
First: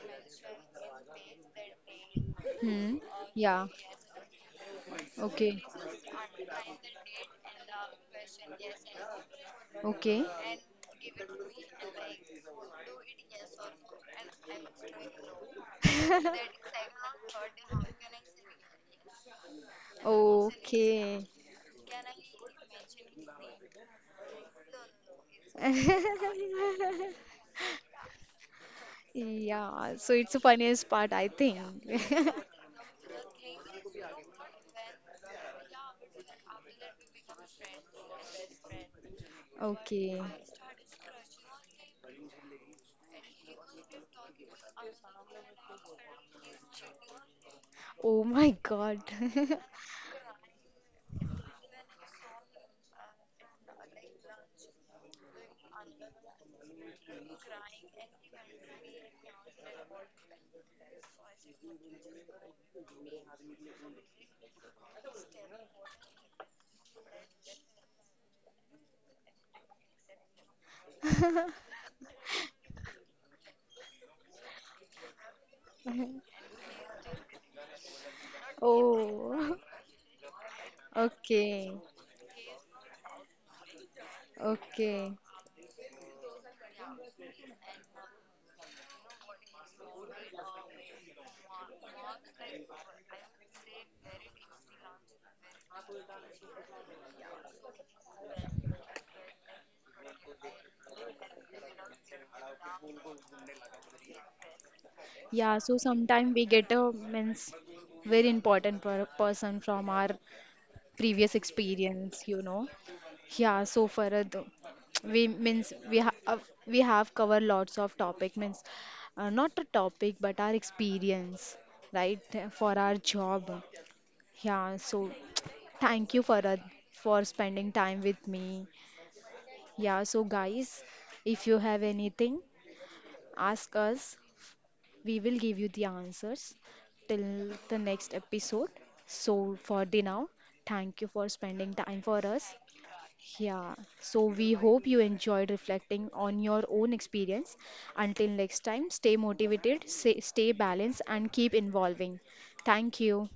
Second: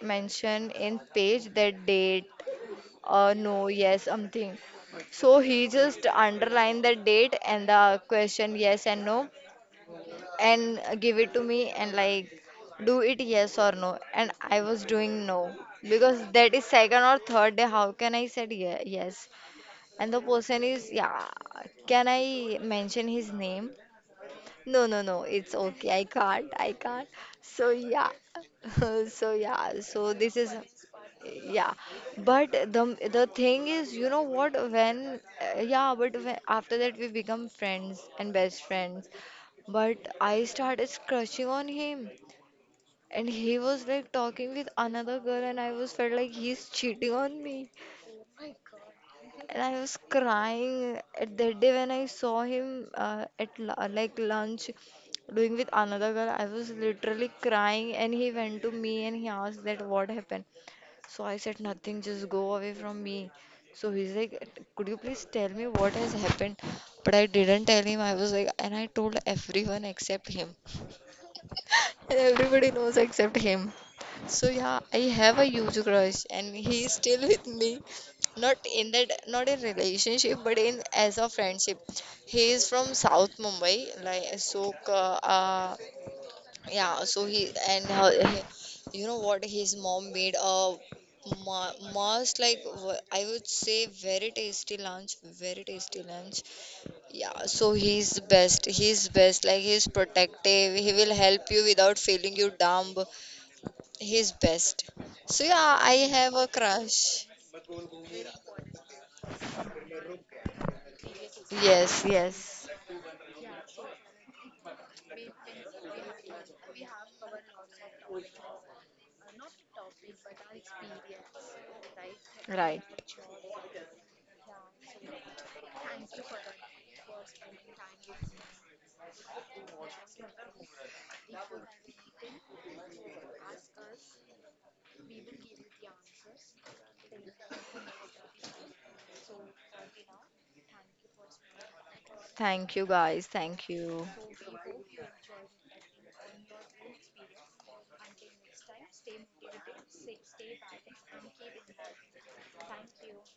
[SPEAKER 2] mention in page that date,
[SPEAKER 1] Hmm.
[SPEAKER 2] uh, no,
[SPEAKER 1] Yeah.
[SPEAKER 2] yes, something. So
[SPEAKER 1] Okay.
[SPEAKER 2] he just underlined the date and the question yes and no
[SPEAKER 1] Okay.
[SPEAKER 2] and give it to me, and like do it yes or no. And I was doing no because that is second or third day. How can I said ye- yes? And the person is, yeah,
[SPEAKER 1] Okay.
[SPEAKER 2] can I mention his name? No, no, no, it's okay. I can't. I can't. So yeah. So yeah.
[SPEAKER 1] Yeah.
[SPEAKER 2] So
[SPEAKER 1] So it's
[SPEAKER 2] this
[SPEAKER 1] the
[SPEAKER 2] is,
[SPEAKER 1] funniest part, I think.
[SPEAKER 2] yeah, but the the thing is, you know what, when uh, yeah, but when, after that we become friends and best friends, but
[SPEAKER 1] Okay.
[SPEAKER 2] I started crushing on him, and he was like talking with another girl, and I was felt like he's cheating on me,
[SPEAKER 1] Oh my God.
[SPEAKER 2] and I was crying at that day when I saw him uh, at lu- like lunch doing with another girl. I was literally crying, and he went to me and he asked that what happened. So I said, nothing, just go away from me. So he's like, could you please tell me what has happened? But I didn't tell him. I was like, and I told everyone except him. And everybody knows except him. So yeah, I have a huge crush, and he's still with me. Not in that, not
[SPEAKER 1] Oh,
[SPEAKER 2] in relationship, but in as a
[SPEAKER 1] okay,
[SPEAKER 2] friendship. He is from South Mumbai, like so.
[SPEAKER 1] okay.
[SPEAKER 2] Uh, yeah, so he and her, he, you know what, his mom made a ma- must like w- I would say very tasty lunch, very tasty lunch. Yeah, so he's best. He's best. Like he's protective. He will help you without feeling you dumb. He's best. So
[SPEAKER 1] Yeah, so
[SPEAKER 2] yeah, I
[SPEAKER 1] sometime
[SPEAKER 2] have
[SPEAKER 1] we
[SPEAKER 2] a
[SPEAKER 1] get a
[SPEAKER 2] crush.
[SPEAKER 1] means very important per person from our previous
[SPEAKER 2] Yes,
[SPEAKER 1] experience, you
[SPEAKER 2] yes.
[SPEAKER 1] know. Yeah, so Farad, we means we have we have covered lots of topic means uh, not a topic but our experience, right, for
[SPEAKER 2] Right.
[SPEAKER 1] our job. Yeah, so thank you Farad for spending time with me. Yeah, so guys, if you have anything, ask us. We will give you the answers till the next episode. So for the now, thank you for spending time for us.
[SPEAKER 2] Thank you, guys. Thank
[SPEAKER 1] Yeah,
[SPEAKER 2] you.
[SPEAKER 1] so we hope you enjoyed reflecting on your own experience. Until next time, stay motivated, stay stay balanced, and keep involving. Thank you.